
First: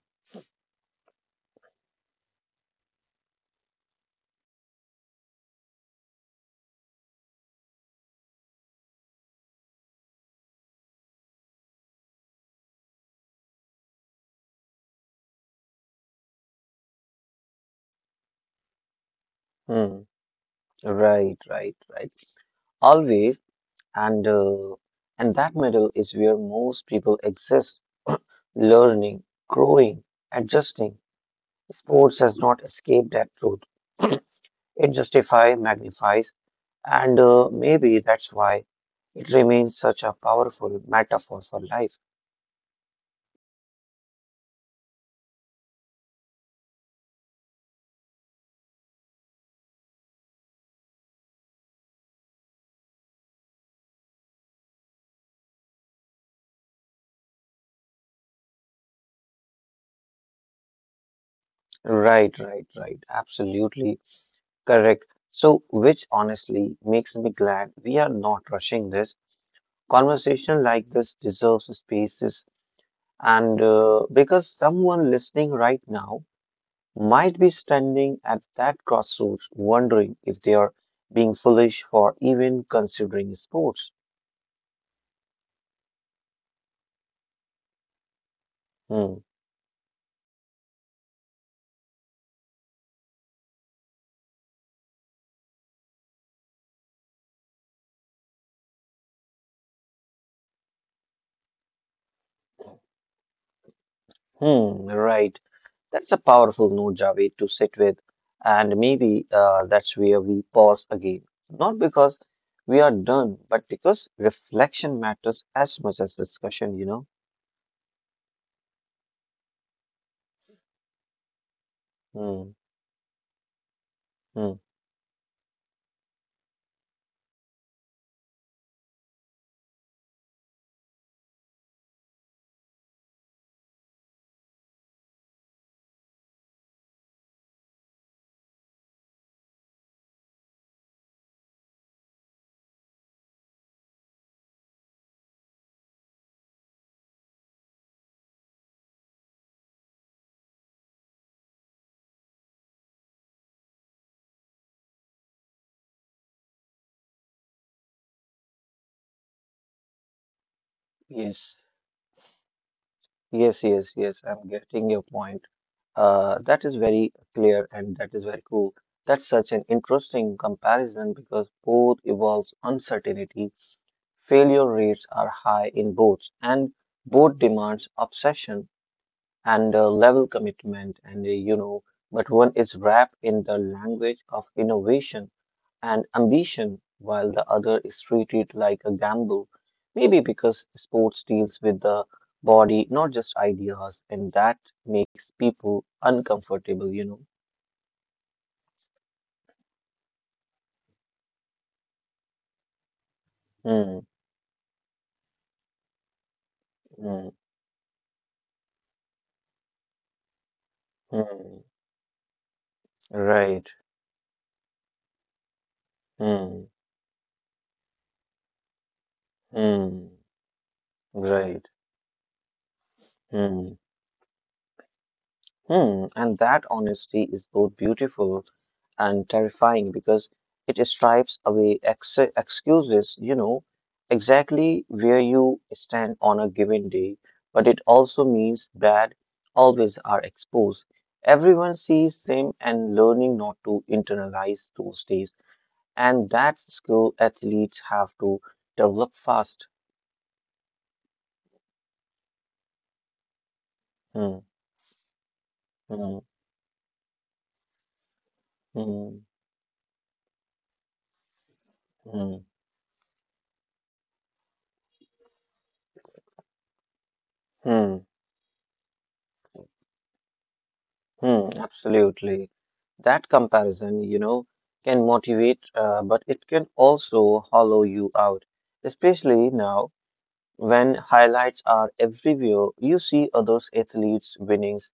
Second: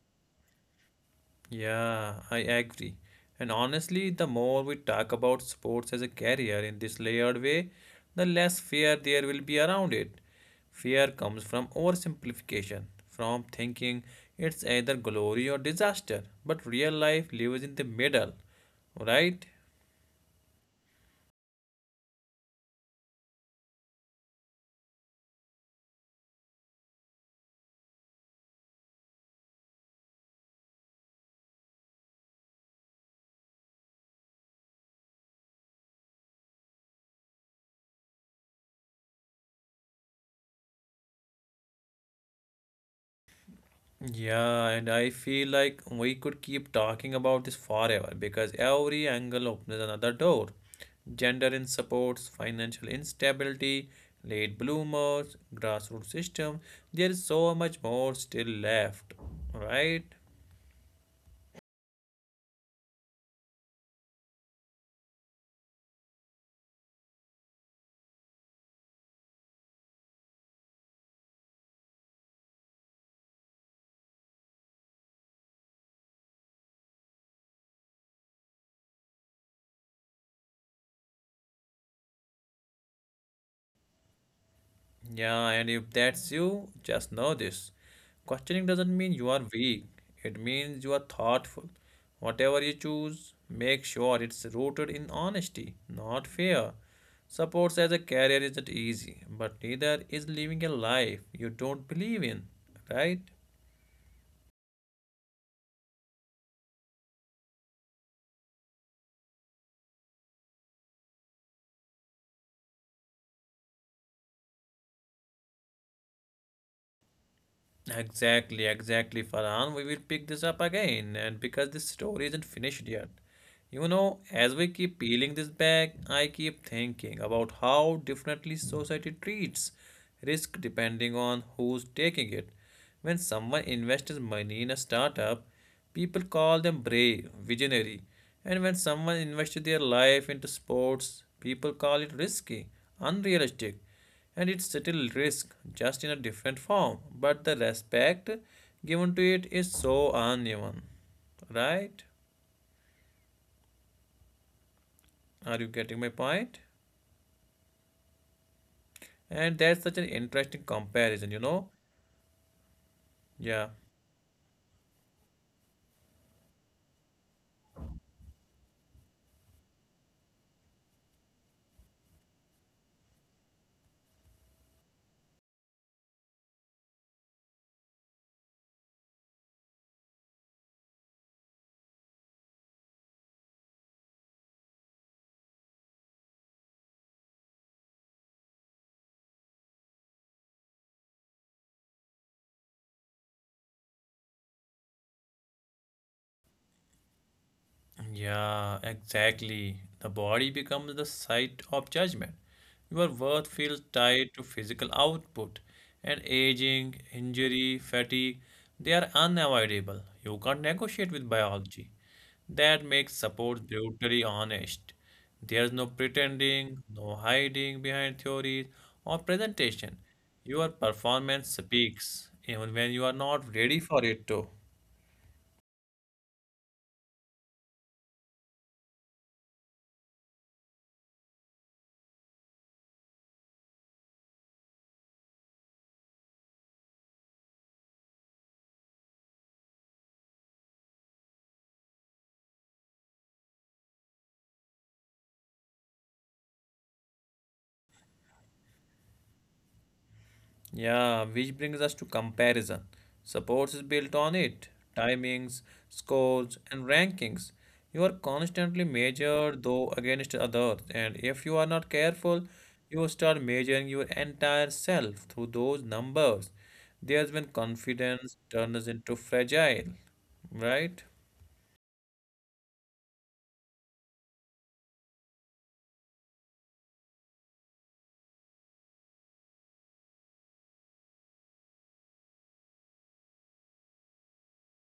Speaker 1: Yeah, I agree. And honestly, the more we talk about sports as a career in this layered way, the less fear there will be around it. Fear comes from oversimplification, from thinking it's either glory or disaster, but real life lives in the middle, right?
Speaker 2: Hmm. Right, right, right. Always. And, uh, and that middle is where most people exist, [CLEARS THROAT] learning, growing, adjusting. Sports has not escaped that truth. [CLEARS THROAT] It justifies, magnifies, and maybe that's why it remains such a powerful metaphor for life.
Speaker 1: Yeah, and I feel like we could keep talking about this forever because every angle opens another door. Gender in supports, financial instability, late bloomers, grassroots system. There is so much more still left, right?
Speaker 2: Right, right, right. Absolutely correct. So, which honestly makes me glad we are not rushing this. Conversation like this deserves spaces, and because someone listening right now might be standing at that crossroads wondering if they are being foolish for even considering sports.
Speaker 1: Yeah, and if that's you, just know this. Questioning doesn't
Speaker 2: Hmm.
Speaker 1: mean you are weak, it means you are thoughtful. Whatever you choose, make sure it's rooted in honesty, not fear. Supports as a career isn't easy, but neither is living a life you don't believe in, right?
Speaker 2: Hmm, right. That's a powerful note, Javed, to sit with. And maybe that's where we pause again. Not because we are done, but because reflection matters as much as discussion, you know?
Speaker 1: Exactly, exactly, Farhan. We will pick this up again, and because this story
Speaker 2: Hmm,
Speaker 1: isn't finished yet. You know,
Speaker 2: hmm.
Speaker 1: as we keep peeling this back, I keep thinking about how differently society treats risk depending on who's taking it. When someone invests money in a startup, people call them brave, visionary. And when someone invests their life into sports, people call it risky, unrealistic, and it's subtle risk, just in a different form, but the respect given to it is so uneven, right? Are you getting my point? And that's such an interesting comparison, you
Speaker 2: Yes.
Speaker 1: know?
Speaker 2: Yes,
Speaker 1: Yeah,
Speaker 2: yes, yes. I'm getting your point. That is very clear and that is very cool. That's such an interesting comparison because both involves uncertainty. Failure rates are high in both, and both demands obsession, and level commitment, and but one is wrapped in the language of innovation and ambition while the other is treated like a gamble, maybe because sports deals with the body, not just ideas, and that makes people uncomfortable, you know?
Speaker 1: yeah, exactly, the body becomes the site of judgment. Your worth feels
Speaker 2: Hmm.
Speaker 1: tied to physical output, and aging,
Speaker 2: Hmm.
Speaker 1: injury, fatigue, they are unavoidable. You can't negotiate with
Speaker 2: Hmm.
Speaker 1: biology. That makes support
Speaker 2: Right.
Speaker 1: brutally honest. There's no
Speaker 2: Hmm.
Speaker 1: pretending, no hiding behind theories or presentation.
Speaker 2: Hmm.
Speaker 1: Your performance
Speaker 2: Right.
Speaker 1: speaks, even when you are not
Speaker 2: Hmm.
Speaker 1: ready for it to.
Speaker 2: Hmm. And that honesty is both beautiful and terrifying because it stripes away excuses, you know, exactly where you stand on a given day. But it also means bad always are exposed. Everyone sees them and learning not to internalize those days. And that skill athletes have to develop fast.
Speaker 1: Yeah, which brings us to comparison. Sports is built on
Speaker 2: Hmm,
Speaker 1: it, timings,
Speaker 2: hmm,
Speaker 1: scores, and rankings. You are constantly
Speaker 2: hmm,
Speaker 1: measured, though, against others, and if you are not
Speaker 2: hmm,
Speaker 1: careful, you start measuring your entire self through those numbers. There's when
Speaker 2: hmm.
Speaker 1: confidence turns into fragile, right?
Speaker 2: Hmm, absolutely. That comparison, you know, can motivate, but it can also hollow you out, especially now when highlights are everywhere. You see others' athletes winnings,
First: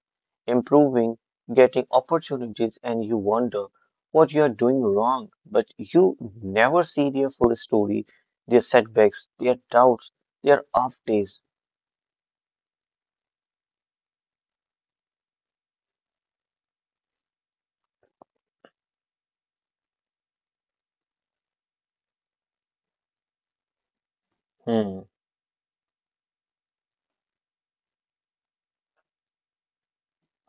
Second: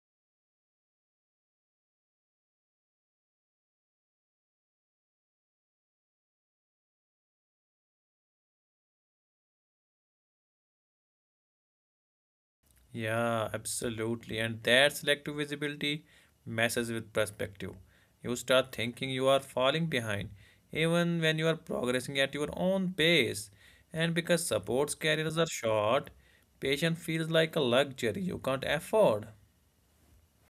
Speaker 2: improving, getting opportunities, and you wonder what you're doing wrong. But you never see their full story, their setbacks, their doubts, their off days.
Speaker 1: Yeah, absolutely. And that selective visibility messes with perspective. You start thinking you are falling behind, even when you are progressing at your own pace. And because support
Speaker 2: Hmm.
Speaker 1: careers are short, patience feels like a luxury you can't afford.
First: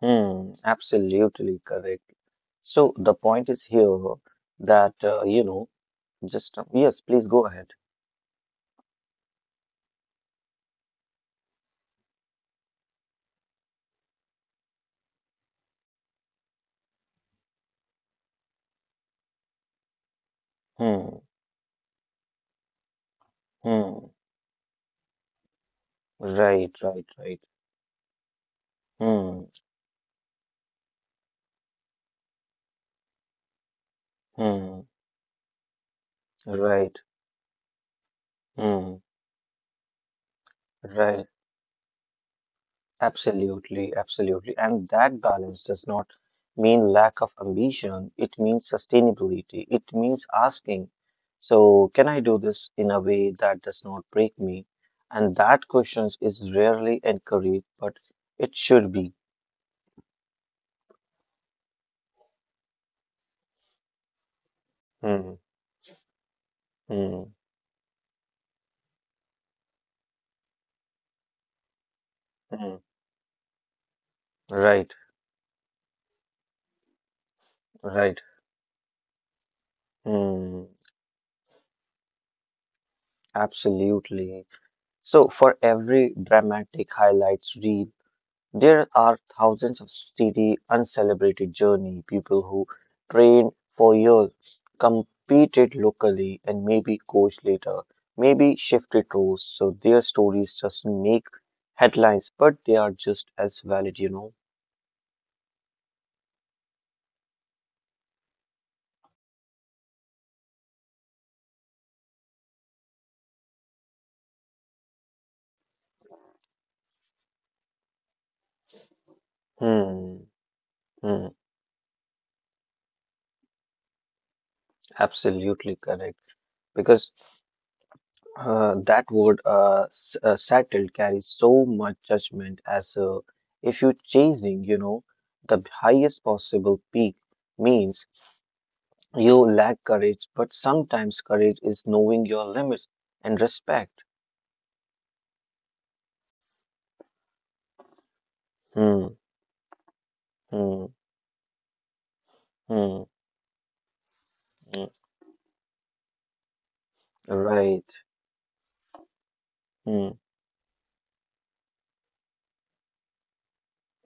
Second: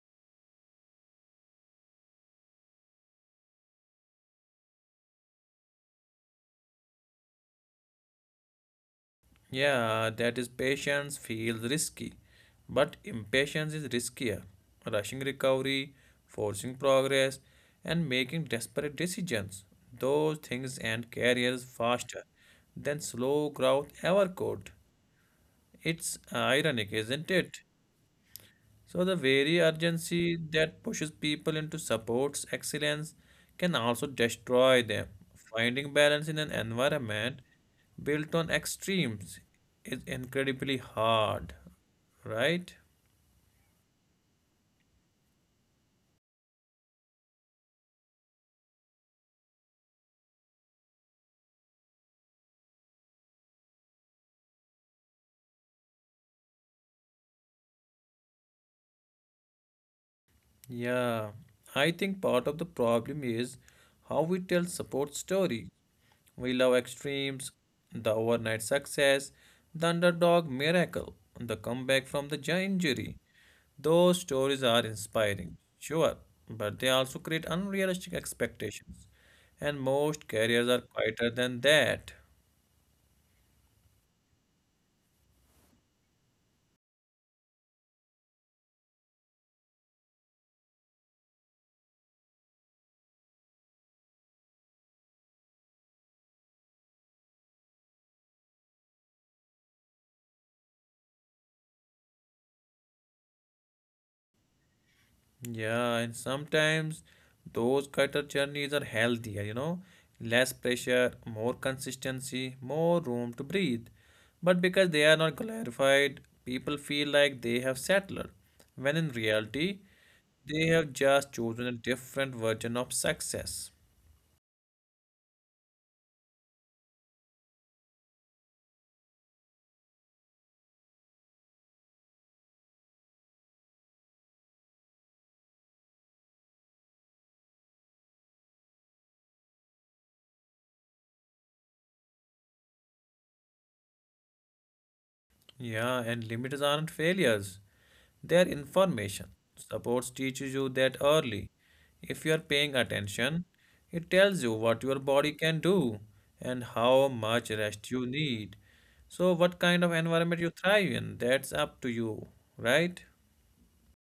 Speaker 2: Hmm, absolutely correct. So the point is here that you know, just Yes, please go ahead.
Speaker 1: Yeah, that is patience feels risky, but impatience is riskier. Rushing recovery, forcing progress, and making desperate decisions. Those things end
Speaker 2: Hmm,
Speaker 1: careers faster than slow growth
Speaker 2: hmm,
Speaker 1: ever could. It's
Speaker 2: right,
Speaker 1: ironic,
Speaker 2: right,
Speaker 1: isn't
Speaker 2: right.
Speaker 1: it? So, the
Speaker 2: Hmm,
Speaker 1: very urgency that pushes people into supports excellence can also destroy
Speaker 2: hmm,
Speaker 1: them. Finding balance in an
Speaker 2: right,
Speaker 1: environment built on
Speaker 2: hmm,
Speaker 1: extremes is incredibly
Speaker 2: right.
Speaker 1: hard, right?
Speaker 2: Absolutely, absolutely. And that balance does not mean lack of ambition, it means sustainability, it means asking, so can I do this in a way that does not break me? And that question is rarely encouraged, but it should be.
Speaker 1: Yeah, I think part of the problem is how we tell support
Speaker 2: Hmm,
Speaker 1: story. We love
Speaker 2: hmm,
Speaker 1: extremes, the overnight success, the underdog miracle, the comeback from the
Speaker 2: hmm.
Speaker 1: injury. Those stories are
Speaker 2: Right,
Speaker 1: inspiring, sure, but they also create unrealistic
Speaker 2: right.
Speaker 1: expectations, and most
Speaker 2: Hmm,
Speaker 1: careers are quieter than that.
Speaker 2: absolutely. So for every dramatic highlights reel, there are thousands of steady, uncelebrated journey people who train for years, competed locally, and maybe coached later, maybe shifted roles. So their stories just make headlines, but they are just as valid, you know.
Speaker 1: Yeah, and sometimes those quieter journeys are healthier, you know, less pressure, more consistency, more room to breathe. But because they are not glorified, people feel like they have settled, when in reality,
Speaker 2: Hmm.
Speaker 1: they have
Speaker 2: Hmm.
Speaker 1: just chosen a different version of success.
Speaker 2: Absolutely correct. Because that word settled carries so much judgment. As If you're chasing, you know, the highest possible peak means you lack courage, but sometimes courage is knowing your limits and respect.
Speaker 1: Yeah, and limits aren't failures. Their
Speaker 2: Hmm,
Speaker 1: information supports teaches you
Speaker 2: hmm,
Speaker 1: that early. If you are paying
Speaker 2: hmm,
Speaker 1: attention, it tells you what
Speaker 2: hmm.
Speaker 1: your body can do and how much
Speaker 2: Right.
Speaker 1: rest you need. So, what kind of
Speaker 2: Hmm,
Speaker 1: environment you thrive in, that's up to you, right?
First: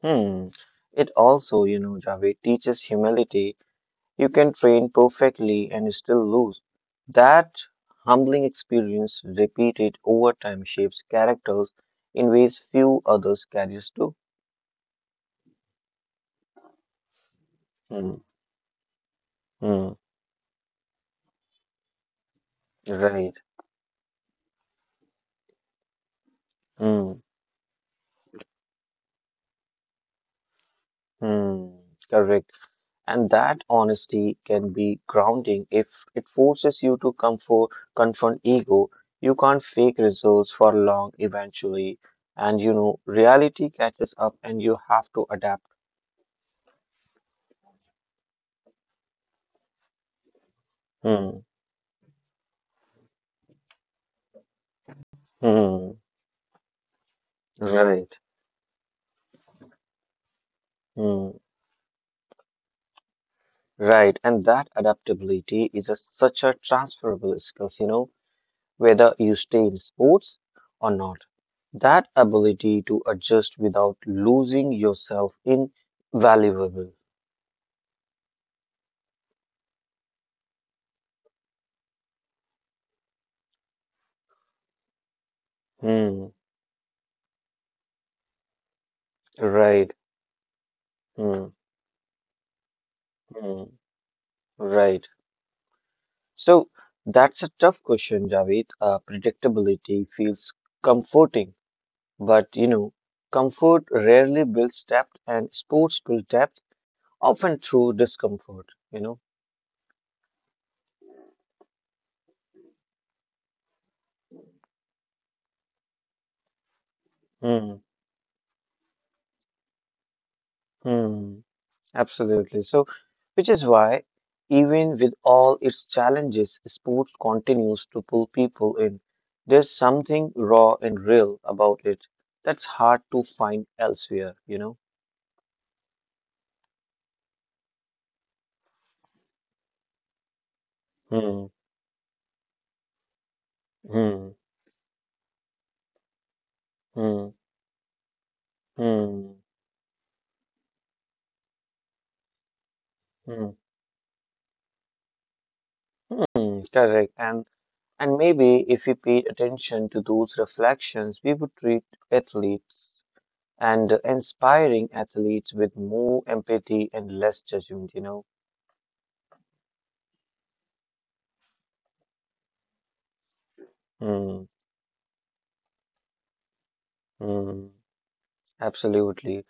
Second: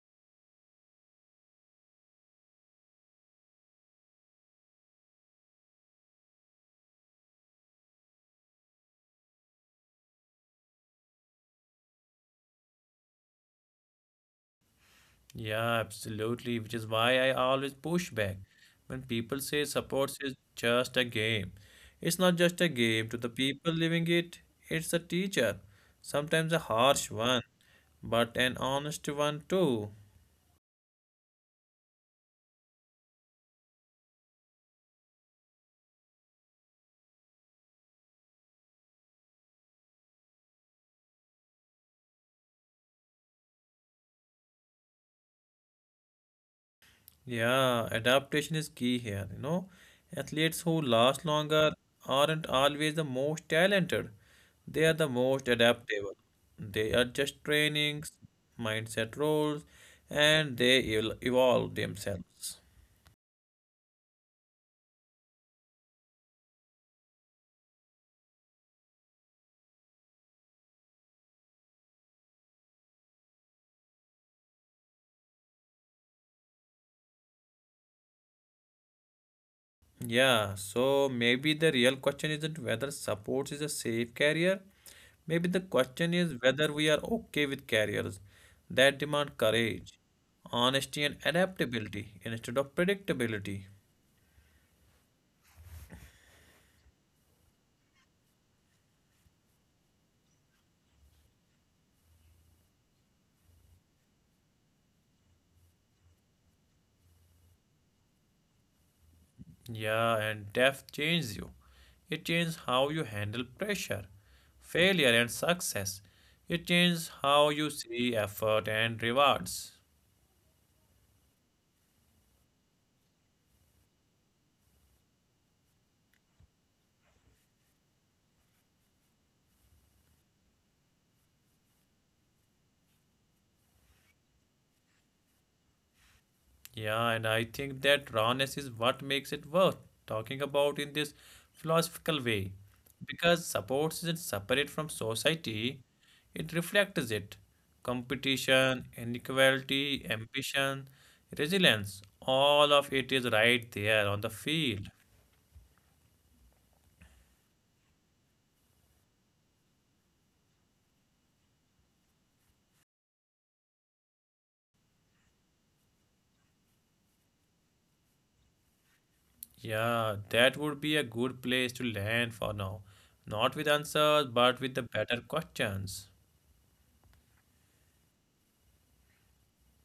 Speaker 2: hmm. It also, you know, Javed, teaches humility. You can train perfectly and still lose. That humbling experience, repeated over time, shapes characters in ways few others carries do.
Speaker 1: Yeah, absolutely. Which is why I always
Speaker 2: Hmm,
Speaker 1: push back when people say
Speaker 2: hmm.
Speaker 1: sports is just a game. It's not just a game to
Speaker 2: Right.
Speaker 1: the people living it, it's a teacher, sometimes a
Speaker 2: Hmm,
Speaker 1: harsh one, but an honest one too.
Speaker 2: hmm. Correct. And that honesty can be grounding if it forces you to confront ego. You can't fake results for long eventually. And you know, reality catches up and you have to adapt.
Speaker 1: Yeah, adaptation is key here. You know, athletes who last
Speaker 2: Hmm.
Speaker 1: longer aren't always the most talented. They are the most
Speaker 2: Hmm.
Speaker 1: adaptable. They adjust
Speaker 2: Right.
Speaker 1: trainings, mindset roles, and they
Speaker 2: Hmm.
Speaker 1: evolve themselves.
Speaker 2: Right. And that adaptability is a, such a transferable skill, you know, whether you stay in sports or not. That ability to adjust without losing yourself in valuable.
Speaker 1: Yeah, so maybe the real question isn't whether sports is a safe career. Maybe the question
Speaker 2: Hmm.
Speaker 1: is whether we are okay with careers that demand
Speaker 2: Right.
Speaker 1: courage, honesty, and
Speaker 2: Hmm,
Speaker 1: adaptability instead of
Speaker 2: hmm,
Speaker 1: predictability.
Speaker 2: right. So that's a tough question, Javed. Predictability feels comforting, but you know, comfort rarely builds depth, and sports build depth often through discomfort, you know.
Speaker 1: Yeah, and death changes you. It changes how you handle pressure, failure, and success. It changes how
Speaker 2: Hmm,
Speaker 1: you see effort and rewards.
Speaker 2: hmm, absolutely. So, which is why, even with all its challenges, sports continues to pull people in. There's something raw and real about it that's hard to find elsewhere, you know.
Speaker 1: Yeah, and I think that rawness is what makes it worth talking about in this
Speaker 2: Hmm.
Speaker 1: philosophical way. Because sports isn't
Speaker 2: Hmm,
Speaker 1: separate from society, it reflects it.
Speaker 2: hmm,
Speaker 1: Competition,
Speaker 2: hmm,
Speaker 1: inequality, ambition, resilience, all of it is right
Speaker 2: hmm,
Speaker 1: there on the field.
Speaker 2: hmm, correct. And maybe if we paid attention to those reflections, we would treat athletes and inspiring athletes with more empathy and less judgment, you know.
Speaker 1: Yeah, that would be a good place to land for now. Not with answers, but with
Speaker 2: Hmm,
Speaker 1: the better questions.
Speaker 2: hmm, absolutely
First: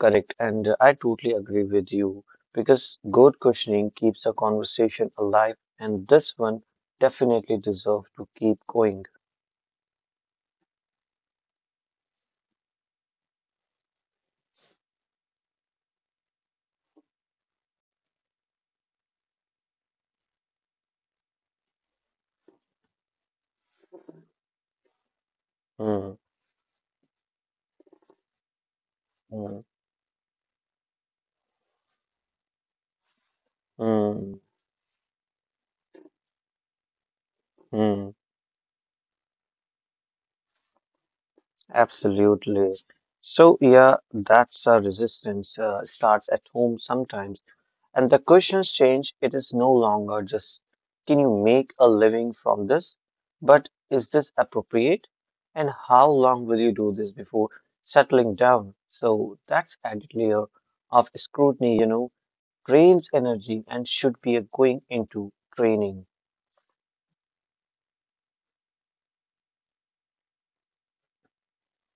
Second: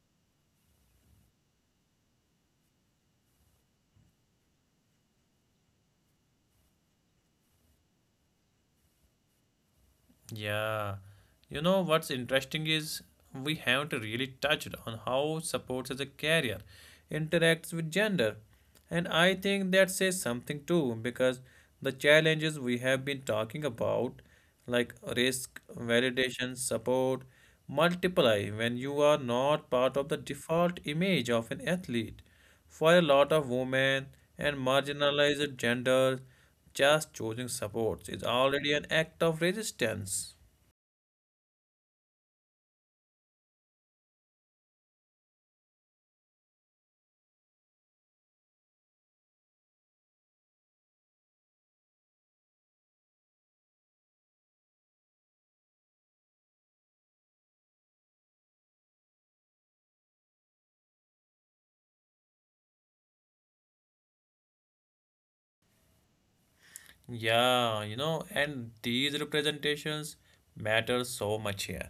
Speaker 2: correct. And I totally agree with you because good questioning keeps a conversation alive, and this one definitely deserves to keep going.
Speaker 1: Yeah. You know what's interesting is we haven't really touched on how sports as a career interacts with gender. And I think that says something too because the challenges we have been talking about, like risk,
Speaker 2: Hmm,
Speaker 1: validation, support, multiply when you are not
Speaker 2: hmm,
Speaker 1: part of the default image of an athlete. For a lot of women and
Speaker 2: hmm,
Speaker 1: marginalized genders, just choosing supports is
Speaker 2: hmm.
Speaker 1: already an act of resistance.
Speaker 2: Absolutely. So, yeah, that's a resistance starts at home sometimes. And the questions change. It is no longer just, can you make a living from this? But is this appropriate? And how long will you do this before settling down? So, that's added layer of scrutiny, you know, drains energy and should be going into training.
Speaker 1: Yeah, you know, and these representations matter so much here.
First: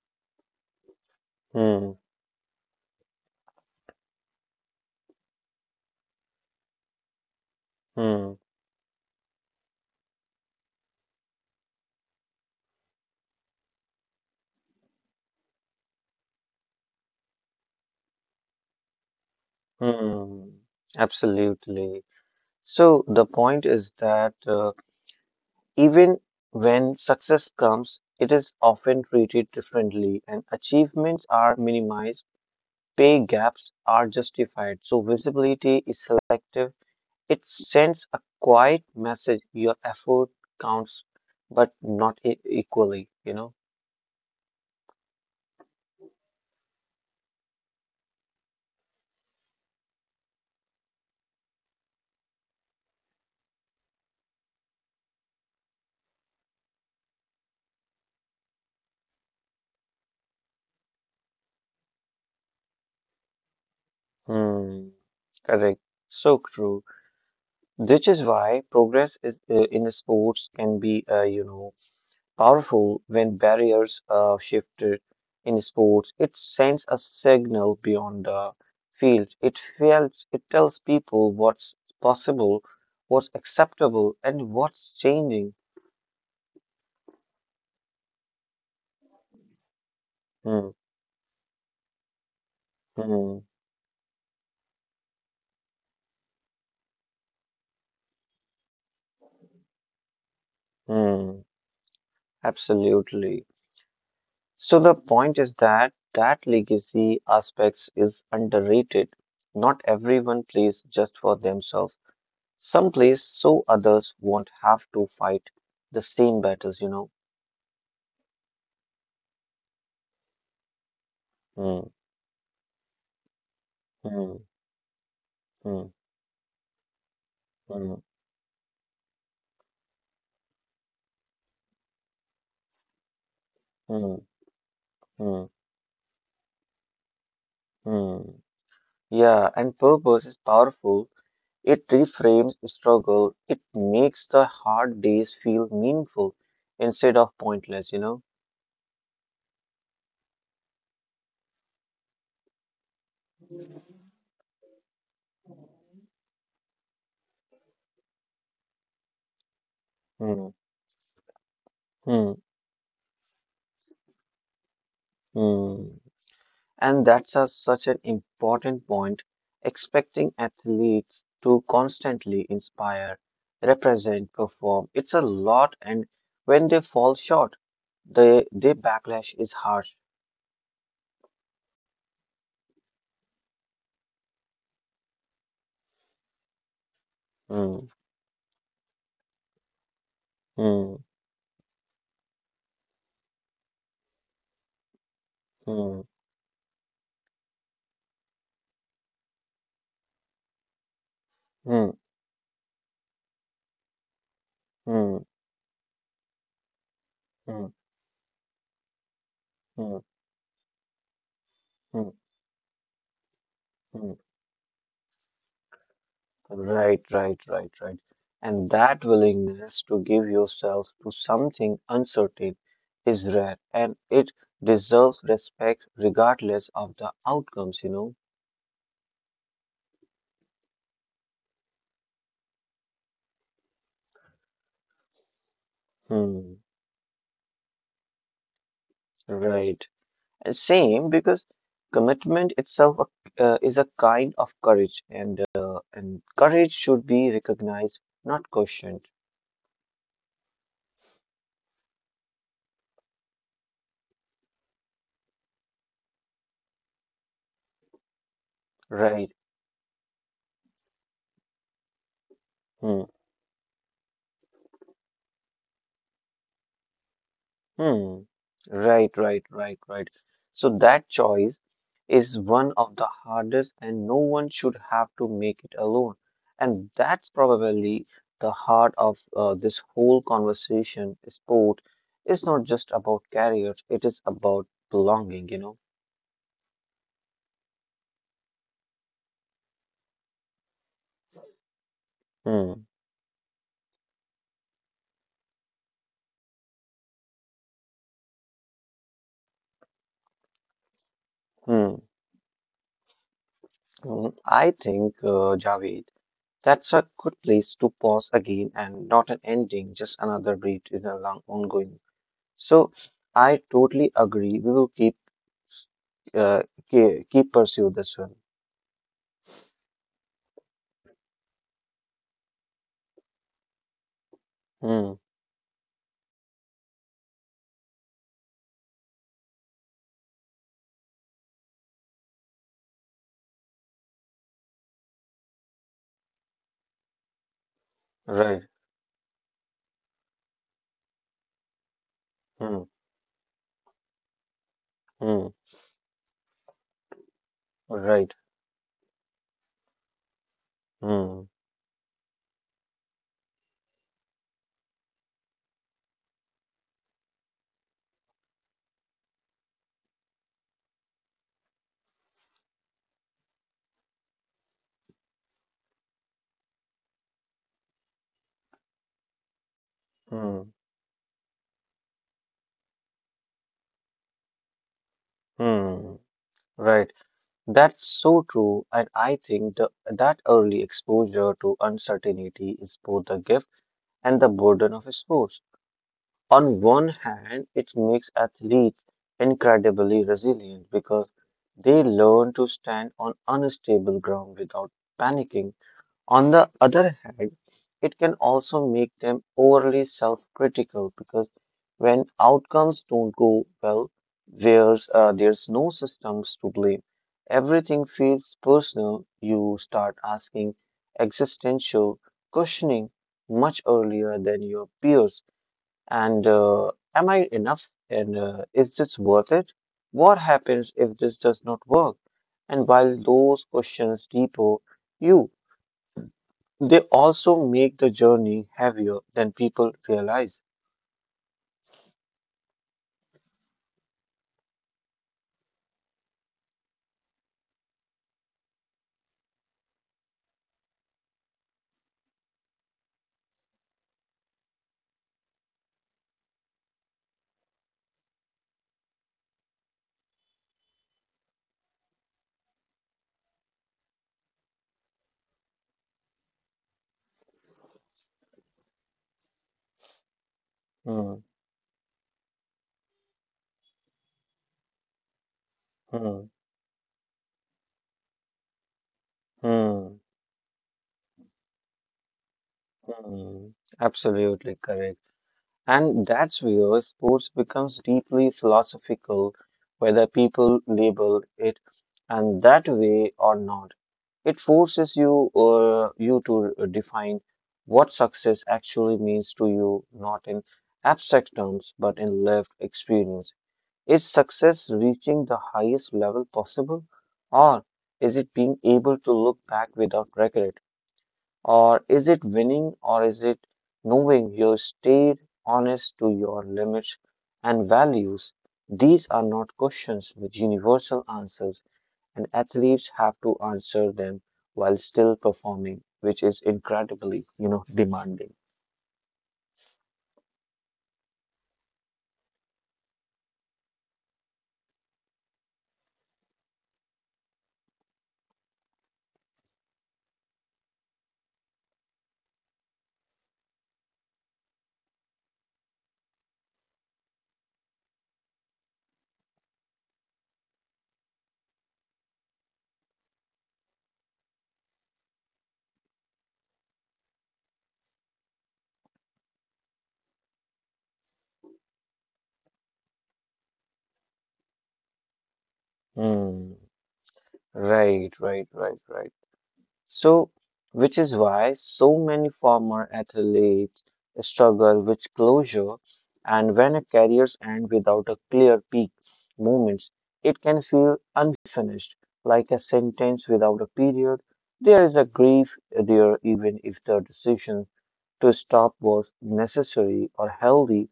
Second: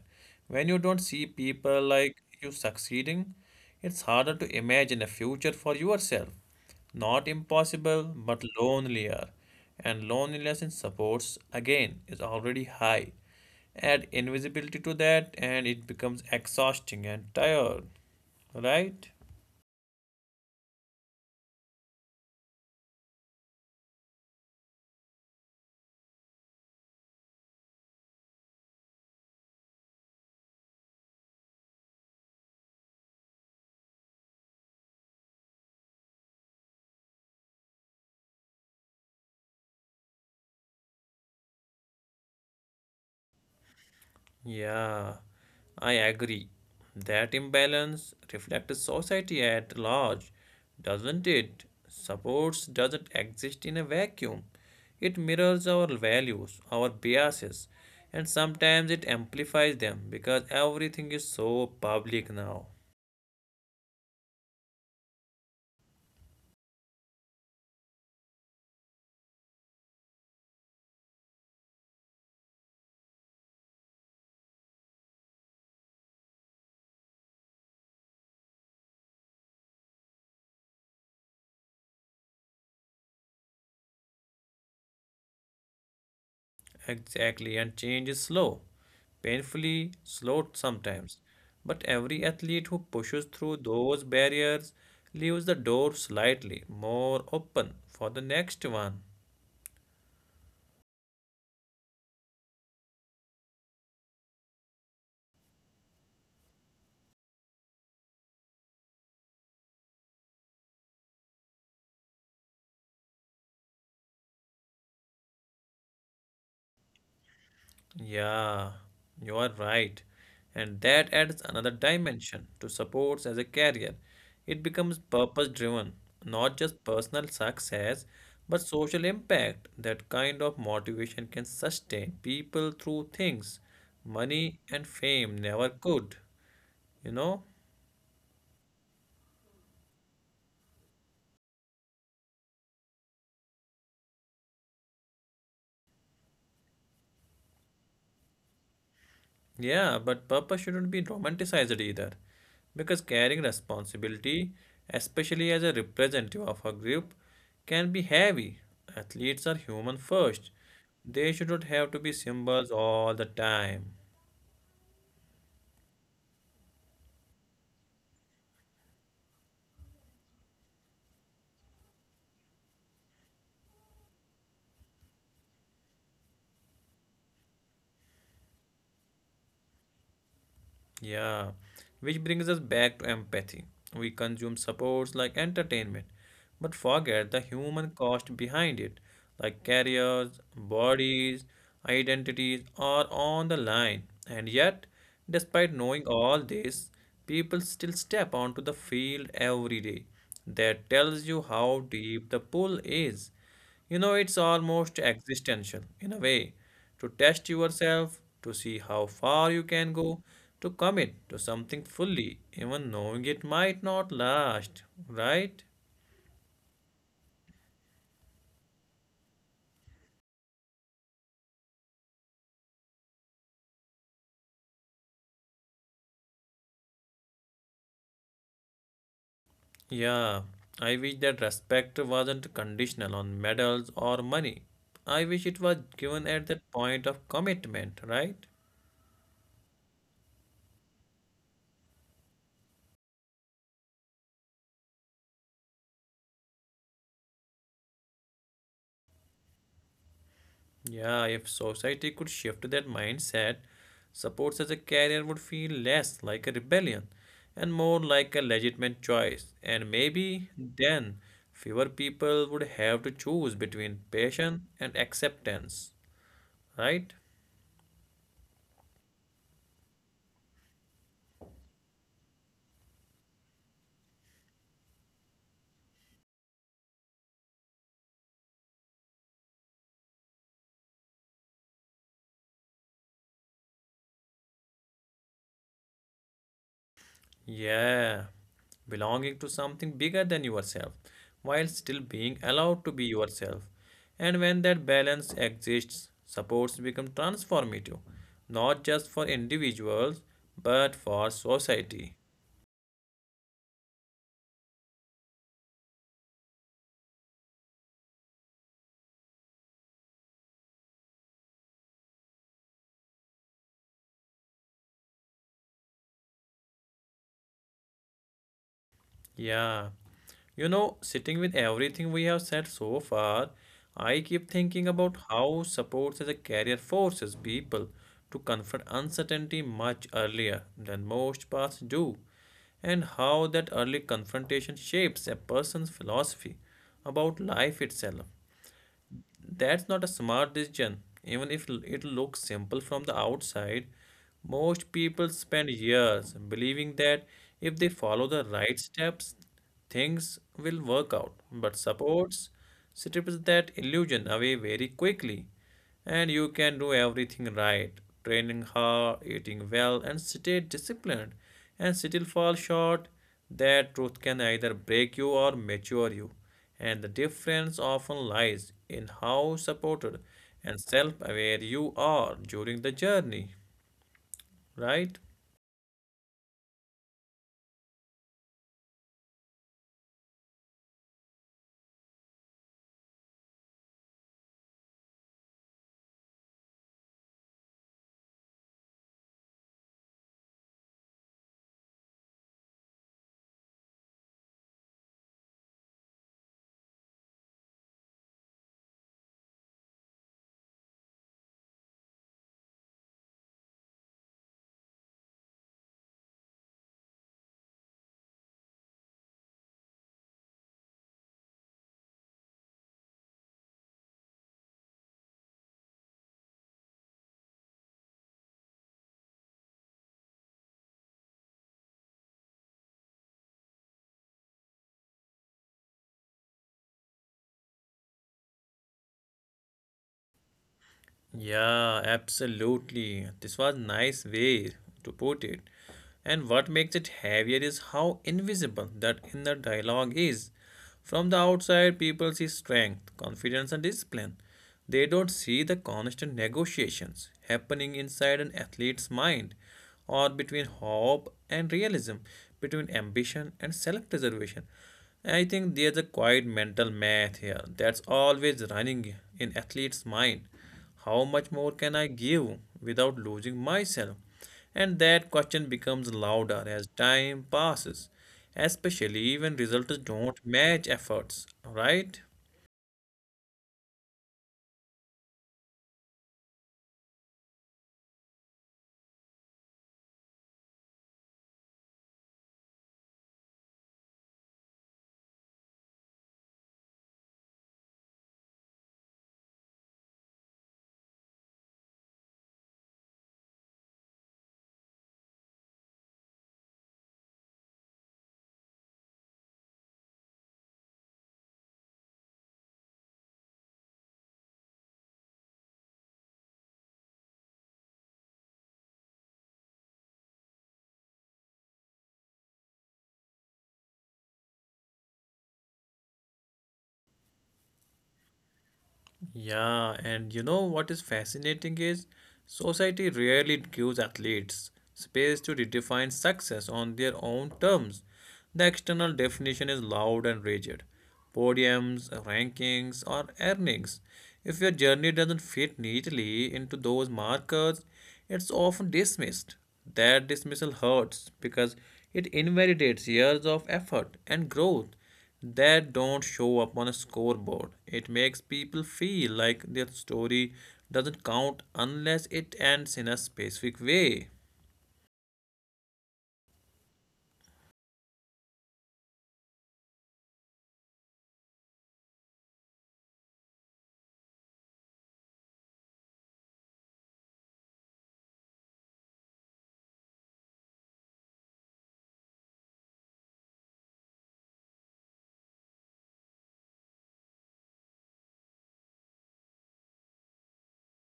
Speaker 1: When you don't see people
Speaker 2: Hmm,
Speaker 1: like you succeeding, it's harder to imagine a future for yourself. Not impossible,
Speaker 2: hmm,
Speaker 1: but lonelier. And loneliness in supports, again, is already high. Add invisibility to that, and it becomes exhausting and tired, right?
Speaker 2: hmm. Absolutely. So the point is that Even when success comes, it is often treated differently and achievements are minimized, pay gaps are justified. So visibility is selective. It sends a quiet message your effort counts, but not equally, you know?
Speaker 1: Yeah, I agree. That imbalance reflects society at large, doesn't it? Supports doesn't exist in a vacuum. It mirrors our values, our biases, and sometimes it amplifies them because everything is so public now.
Speaker 2: Hmm, correct. So true. Which is why progress is, in sports can be, powerful when barriers are shifted in sports. It sends a signal beyond the field. It feels, it tells people what's possible, what's acceptable, and what's changing.
Speaker 1: Exactly, and change is slow, painfully slow
Speaker 2: Hmm,
Speaker 1: sometimes. But every athlete who pushes
Speaker 2: hmm,
Speaker 1: through those barriers leaves the door slightly more open for the next one.
Speaker 2: hmm. Absolutely. So the point is that that legacy aspects is underrated. Not everyone plays just for themselves. Some plays so others won't have to fight the same battles, you know.
Speaker 1: Yeah, you are right. And that adds another
Speaker 2: Hmm.
Speaker 1: dimension to sports as a career.
Speaker 2: Hmm,
Speaker 1: It becomes purpose
Speaker 2: hmm,
Speaker 1: driven, not just personal
Speaker 2: hmm,
Speaker 1: success, but social impact. That kind of motivation can sustain people through things
Speaker 2: hmm,
Speaker 1: money and fame
Speaker 2: hmm,
Speaker 1: never could, you know?
Speaker 2: hmm. Yeah, and purpose is powerful. It reframes struggle. It makes the hard days feel meaningful instead of pointless, you know?
Speaker 1: Yeah, but purpose shouldn't be romanticized either. Because carrying responsibility, especially as a representative of a group, can be heavy. Athletes are human
Speaker 2: Hmm,
Speaker 1: first. They should not have to be
Speaker 2: hmm,
Speaker 1: symbols all the time.
Speaker 2: hmm. And that's a, such an important point. Expecting athletes to constantly inspire, represent, perform, it's a lot, and when they fall short, the backlash is harsh.
Speaker 1: Yeah, which brings us back to empathy. We consume supports like entertainment, but forget the
Speaker 2: Hmm,
Speaker 1: human cost behind it, like careers,
Speaker 2: hmm,
Speaker 1: bodies, identities are on the line. And yet,
Speaker 2: hmm.
Speaker 1: despite knowing all this, people still step onto the field every day. That tells you
Speaker 2: Mm,
Speaker 1: how deep the pull is. You know, it's
Speaker 2: mm,
Speaker 1: almost existential in a way to
Speaker 2: mm,
Speaker 1: test yourself, to see how far
Speaker 2: mm,
Speaker 1: you can go, to commit to
Speaker 2: mm,
Speaker 1: something fully, even knowing it
Speaker 2: mm.
Speaker 1: might not last, right?
Speaker 2: Right, right, right, right. And that willingness to give yourself to something uncertain is rare and it deserves respect regardless of the outcomes.
Speaker 1: Yeah, I wish that respect wasn't conditional on medals or money. I wish it was given
Speaker 2: Hmm,
Speaker 1: at that point of commitment, right?
Speaker 2: right. And same because commitment itself is a kind of courage and courage should be recognized, not questioned.
Speaker 1: Yeah, if society could shift that mindset, support as a career would feel less like a rebellion and more like a legitimate
Speaker 2: Right.
Speaker 1: choice. And maybe then fewer people would have to
Speaker 2: Hmm.
Speaker 1: choose between passion and acceptance, right?
Speaker 2: Hmm. Right, right, right, right. So that choice is one of the hardest, and no one should have to make it alone. And that's probably the heart of this whole conversation. Sport is not just about careers, it is about belonging.
Speaker 1: Yeah, belonging to something bigger than yourself while still being allowed to be
Speaker 2: Hmm.
Speaker 1: yourself. And when that balance exists, supports become transformative, not just for individuals but for
Speaker 2: Hmm.
Speaker 1: society.
Speaker 2: Hmm. I think, Javed, that's a good place to pause again and not an ending, just another breath in a long ongoing. So I totally agree. We will keep uh, keep pursue this one.
Speaker 1: Yeah. You know, sitting with everything we have said so far, I keep thinking
Speaker 2: Hmm.
Speaker 1: about how sports as a career forces people to confront uncertainty much earlier than most paths do, and how that early confrontation shapes a person's philosophy about life itself.
Speaker 2: Right.
Speaker 1: That's not a smart decision. Even if it looks
Speaker 2: Hmm.
Speaker 1: simple from the outside, most
Speaker 2: Hmm.
Speaker 1: people spend years believing that if they
Speaker 2: Right.
Speaker 1: follow the right steps, things will work
Speaker 2: Hmm.
Speaker 1: out. But supports strips that illusion away very quickly. And you can do everything right, training hard, eating well, and stay disciplined, and still fall short. That truth can either break you or mature you. And the difference often lies in how supported
Speaker 2: Hmm.
Speaker 1: and self aware you are during the journey, right?
Speaker 2: Hmm. Right. That's so true, and I think that early exposure to uncertainty is both a gift and the burden of sports. On one hand, it makes athletes incredibly resilient because they learn to stand on unstable ground without panicking. On the other hand, it can also make them overly self critical because when outcomes don't go well, there's no systems to blame. Everything feels personal. You start asking existential questioning much earlier than your peers. And am I enough? And is this worth it? What happens if this does not work? And while those questions deeper, you they also make the journey heavier than people realize.
Speaker 1: Yeah, absolutely. This was nice way to put it. And what makes it heavier is how invisible that inner dialogue is. From the outside, people see strength, confidence, and discipline. They don't see the constant negotiations happening inside an athlete's mind, or between hope and realism, between ambition and self preservation. I think there's a quiet mental math here that's always running in athletes' mind.
Speaker 2: Hmm,
Speaker 1: How much more can I give without losing myself? And that question becomes
Speaker 2: hmm,
Speaker 1: louder as time passes, especially when
Speaker 2: hmm,
Speaker 1: results don't match efforts, right?
Speaker 2: hmm. Absolutely correct. And that's where sports becomes deeply philosophical, whether people label it and that way or not. It forces you to define what success actually means to you, not in abstract terms, but in lived experience. Is success reaching the highest level possible? Or is it being able to look back without regret? Or is it winning? Or is it knowing you stayed honest to your limits and values? These are not questions with universal answers, and athletes have to answer them while still performing, which is incredibly demanding.
Speaker 1: Yeah, and you know what is fascinating is society rarely gives athletes space to redefine success on their own terms. The external definition is loud and rigid, podiums, rankings, or earnings. If your journey doesn't fit neatly into those markers, it's often dismissed. That dismissal hurts because it invalidates years of effort and growth that don't show up on a scoreboard. It makes people feel like their story doesn't count unless it ends in a specific way.
Speaker 2: Hmm. Right, right, right, right. So, which is why so many former athletes struggle with closure, and when a careers end without a clear peak moments, it can feel unfinished, like a sentence without a period. There is a grief there, even if the decision to stop was necessary or healthy,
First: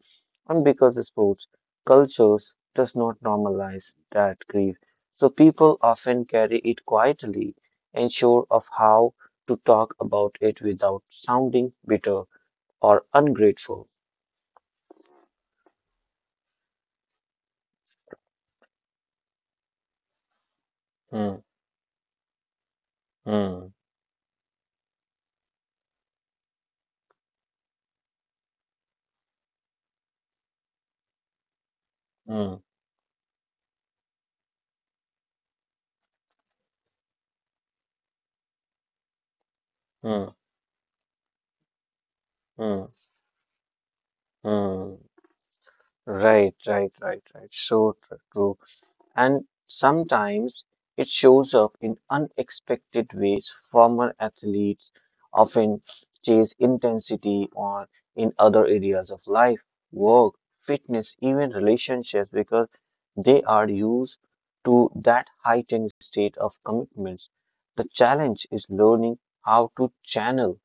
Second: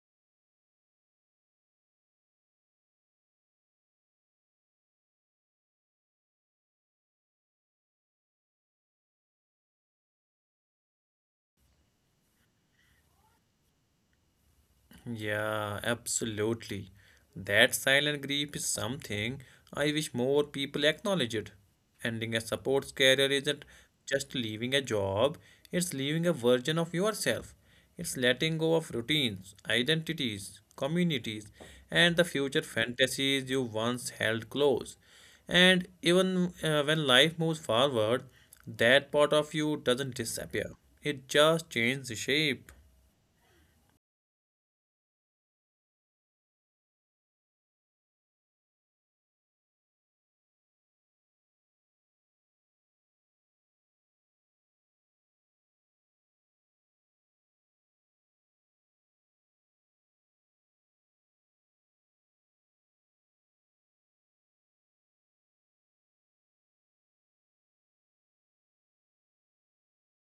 Speaker 2: and because sports cultures does not normalize that grief. So people often carry it quietly, unsure of how to talk about it without sounding bitter or ungrateful.
Speaker 1: Yeah, absolutely. That silent grief is something I wish more people
Speaker 2: Hmm,
Speaker 1: acknowledged. Ending a supports career
Speaker 2: hmm,
Speaker 1: isn't just leaving a job, it's leaving a version of yourself. It's letting go of routines, identities, communities, and the
Speaker 2: hmm,
Speaker 1: future fantasies you once held close. And even when life moves forward, that part of you
Speaker 2: hmm,
Speaker 1: doesn't disappear, it just changes
Speaker 2: hmm,
Speaker 1: shape.
Speaker 2: hmm. Right, right, right, right. So true. And sometimes it shows up in unexpected ways. Former athletes often chase intensity or in other areas of life, work, fitness, even relationships because they are used to that heightened state of commitment. The challenge is learning how to channel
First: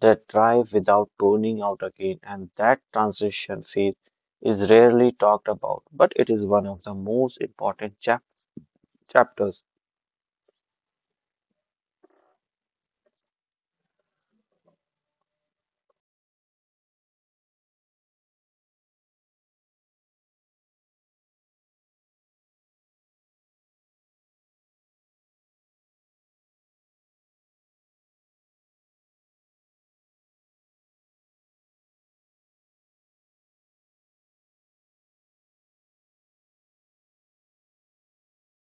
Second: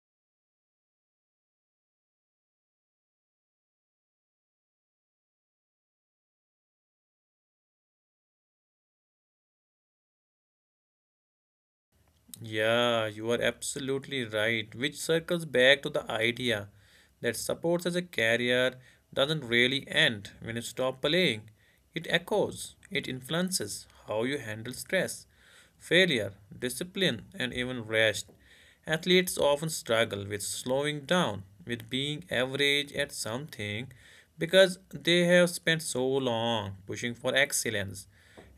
Speaker 2: that drive without burning out again, and that transition phase is rarely talked about, but it is one of the most important chapters.
Speaker 1: Yeah, you are absolutely right, which circles back to the idea that sports as a career doesn't really end when you stop playing. It echoes, it influences how you handle stress, failure, discipline, and even rest. Athletes often struggle with slowing down, with being average at something, because they have spent so long pushing for excellence.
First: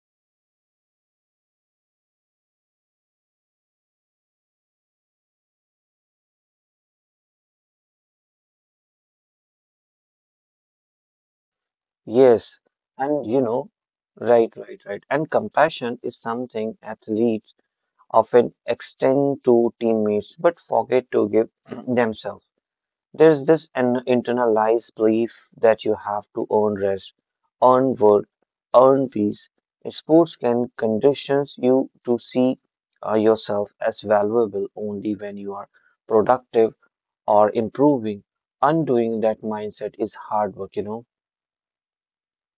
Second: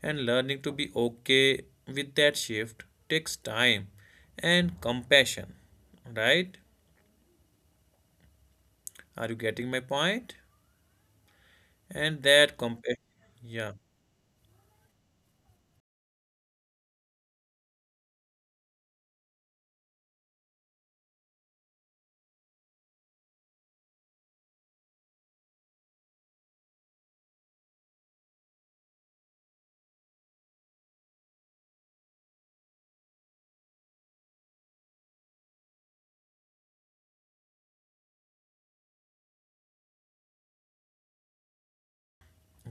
Speaker 1: And learning to be okay with that shift takes time and compassion. Right? Are you getting my point? And that
Speaker 2: Yes,
Speaker 1: compassion,
Speaker 2: and you know,
Speaker 1: yeah.
Speaker 2: right, right, right. And compassion is something athletes often extend to teammates but forget to give [CLEARS THROAT] themselves. There's this an internalized belief that you have to earn rest, earn work, earn peace. Sports can condition you to see yourself as valuable only when you are productive or improving. Undoing that mindset is hard work.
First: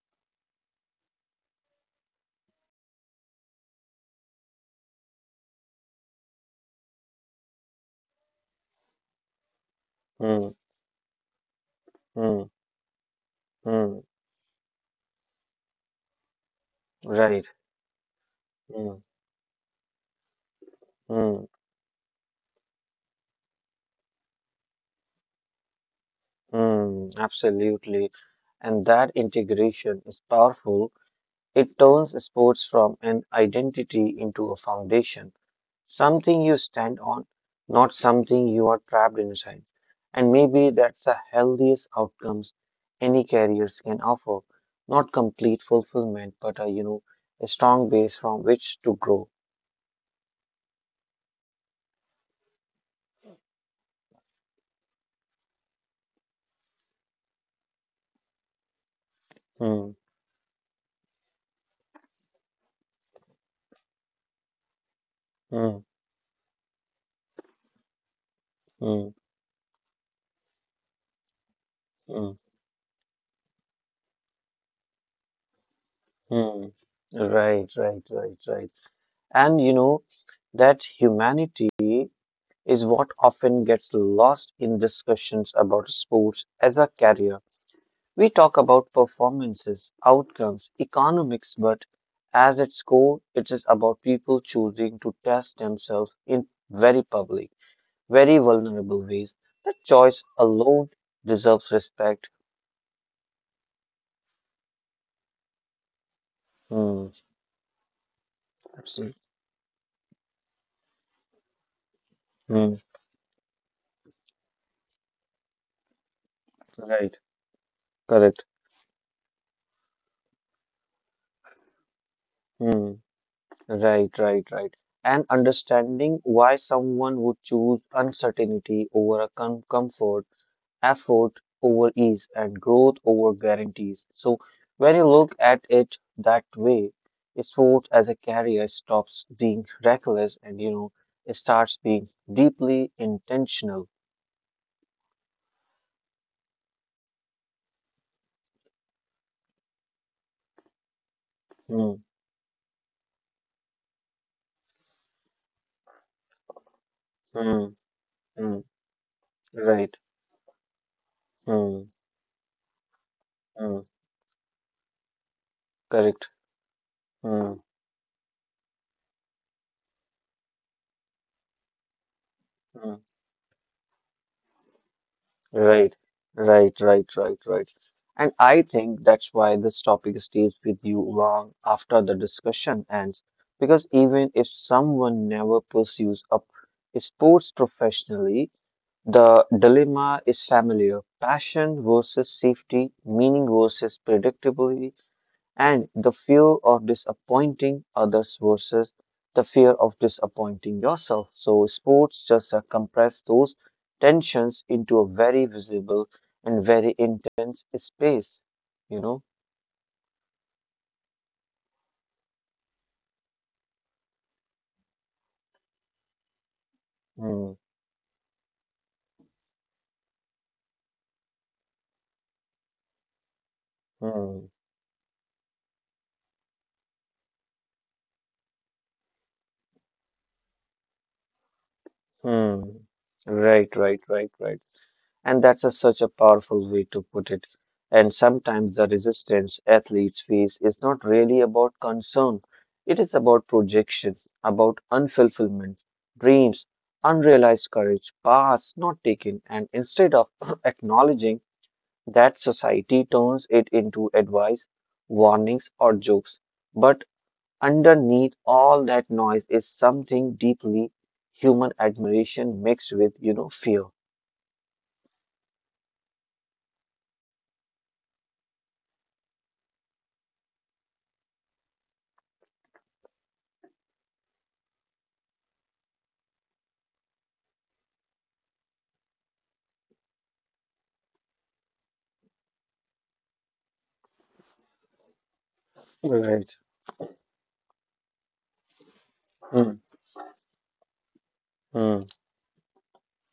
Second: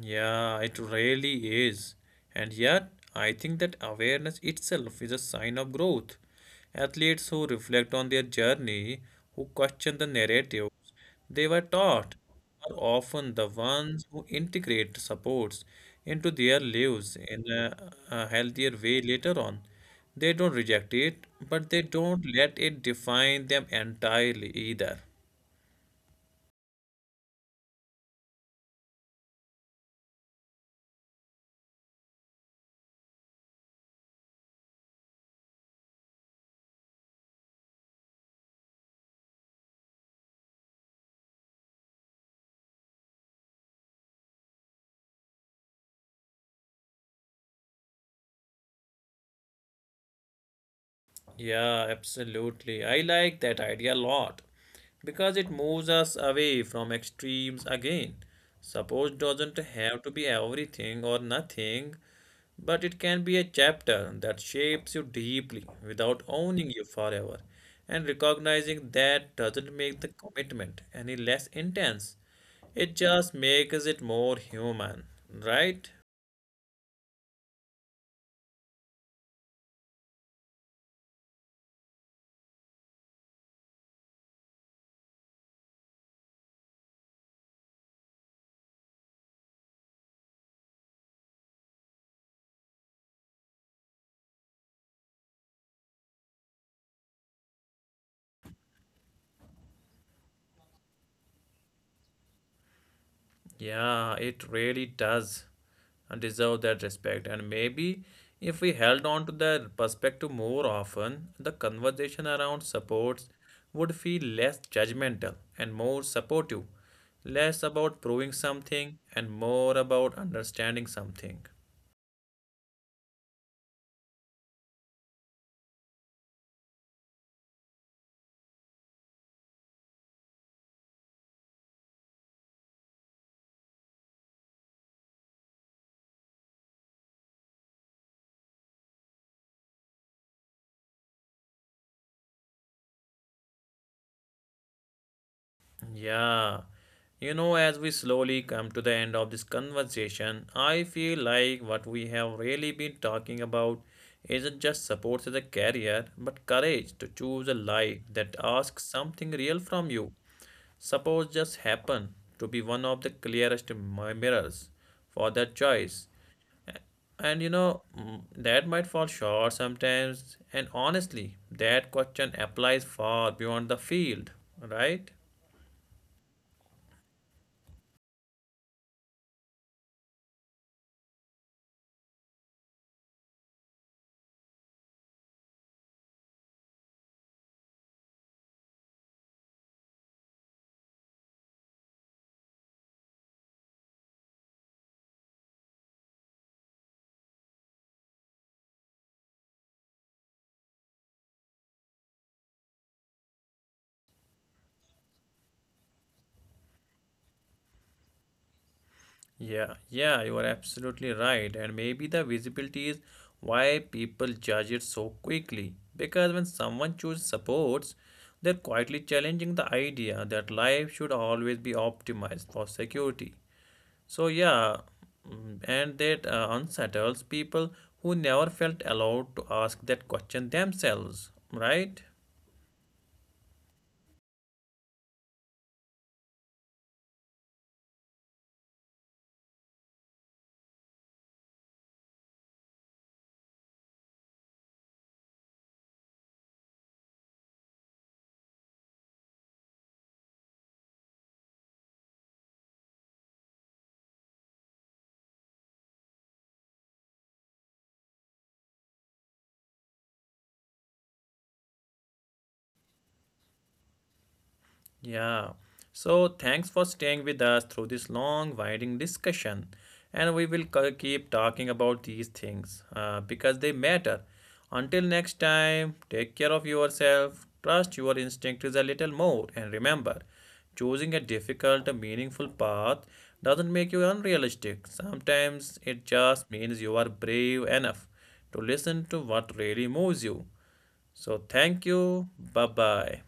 Speaker 1: Yeah, it really is. And yet, I think that awareness itself is a sign of growth. Athletes who reflect on their journey, who question the
Speaker 2: Hmm.
Speaker 1: narrative they were taught,
Speaker 2: Hmm.
Speaker 1: are often the
Speaker 2: Hmm.
Speaker 1: ones who integrate supports into their lives
Speaker 2: Right.
Speaker 1: in a healthier
Speaker 2: Hmm.
Speaker 1: way later on. They don't reject it,
Speaker 2: Hmm.
Speaker 1: but they don't let it define them entirely either.
Speaker 2: Hmm. Absolutely. And that integration is powerful. It turns sports from an identity into a foundation, something you stand on, not something you are trapped inside. And maybe that's the healthiest outcomes any careers can offer. Not complete fulfillment, but a strong base from which to grow.
Speaker 1: Yeah, absolutely. I like that idea a lot because it moves us away from extremes again. Support doesn't
Speaker 2: Hmm,
Speaker 1: have to be everything or nothing, but it can be a chapter that shapes you deeply
Speaker 2: hmm,
Speaker 1: without owning you forever. And recognizing
Speaker 2: hmm,
Speaker 1: that doesn't make the commitment any less intense,
Speaker 2: hmm,
Speaker 1: it just makes it more human, right?
Speaker 2: hmm. Right, right, right, right. And you know, that humanity is what often gets lost in discussions about sports as a career. We talk about performances, outcomes, economics, but as its core, it is about people choosing to test themselves in very public, very vulnerable ways. That choice alone deserves respect.
Speaker 1: Yeah, it really does deserve that
Speaker 2: Hmm.
Speaker 1: respect. And maybe if we held on to
Speaker 2: Absolutely.
Speaker 1: that perspective more often, the conversation around
Speaker 2: Hmm.
Speaker 1: supports would feel less judgmental and more supportive,
Speaker 2: Right.
Speaker 1: less about proving
Speaker 2: Correct.
Speaker 1: something and more about understanding something.
Speaker 2: Hmm. Right. Right. Right. And understanding why someone would choose uncertainty over a comfort, effort over ease and growth over guarantees. So when you look at it that way, sport as a career stops being reckless and you know it starts being deeply intentional.
Speaker 1: Yeah. You know, as we slowly come to the end of this conversation, I feel like what we
Speaker 2: Hmm,
Speaker 1: have really been talking about isn't just support as a career, but courage to choose a
Speaker 2: hmm,
Speaker 1: life that
Speaker 2: hmm,
Speaker 1: asks something real from you.
Speaker 2: right.
Speaker 1: Support just
Speaker 2: Hmm,
Speaker 1: happened to be one of the clearest
Speaker 2: hmm,
Speaker 1: mirrors for that choice.
Speaker 2: correct.
Speaker 1: And you
Speaker 2: Hmm,
Speaker 1: know, that might fall short sometimes. And honestly, that question applies
Speaker 2: hmm.
Speaker 1: far beyond the field, right?
Speaker 2: Right, right, right, right, right. And I think that's why this topic stays with you long after the discussion ends. Because even if someone never pursues a sports professionally, the dilemma is familiar. Passion versus safety, meaning versus predictability, and the fear of disappointing others versus the fear of disappointing yourself. So, sports just compress those tensions into a very visible and very intense space, you know.
Speaker 1: Yeah, yeah, you are absolutely right. And maybe the visibility is why people judge it so quickly. Because when someone chooses
Speaker 2: Hmm,
Speaker 1: supports, they're quietly challenging the idea that life should always be optimized for security. So,
Speaker 2: hmm,
Speaker 1: yeah, and that unsettles people who never felt allowed to ask that question themselves, right?
Speaker 2: hmm. Right, right, right, right. And such a powerful way to put it. And sometimes the resistance athletes face is not really about concern, it is about projection, about unfulfillment, dreams, unrealized courage, paths not taken. And instead of [CLEARS THROAT] acknowledging that, society turns it into advice, warnings, or jokes. But underneath all that noise is something deeply human admiration mixed with fear.
Speaker 1: Yeah. So thanks for staying with us through this long, winding discussion. And we will keep talking about these things because they matter. Until next time, take care of yourself, trust your instincts a little more, and remember, choosing a difficult, meaningful path doesn't make you unrealistic. Sometimes it
Speaker 2: Right.
Speaker 1: just means you are brave enough to listen to what
Speaker 2: Hmm.
Speaker 1: really moves you. So thank
Speaker 2: Hmm.
Speaker 1: you. Bye bye.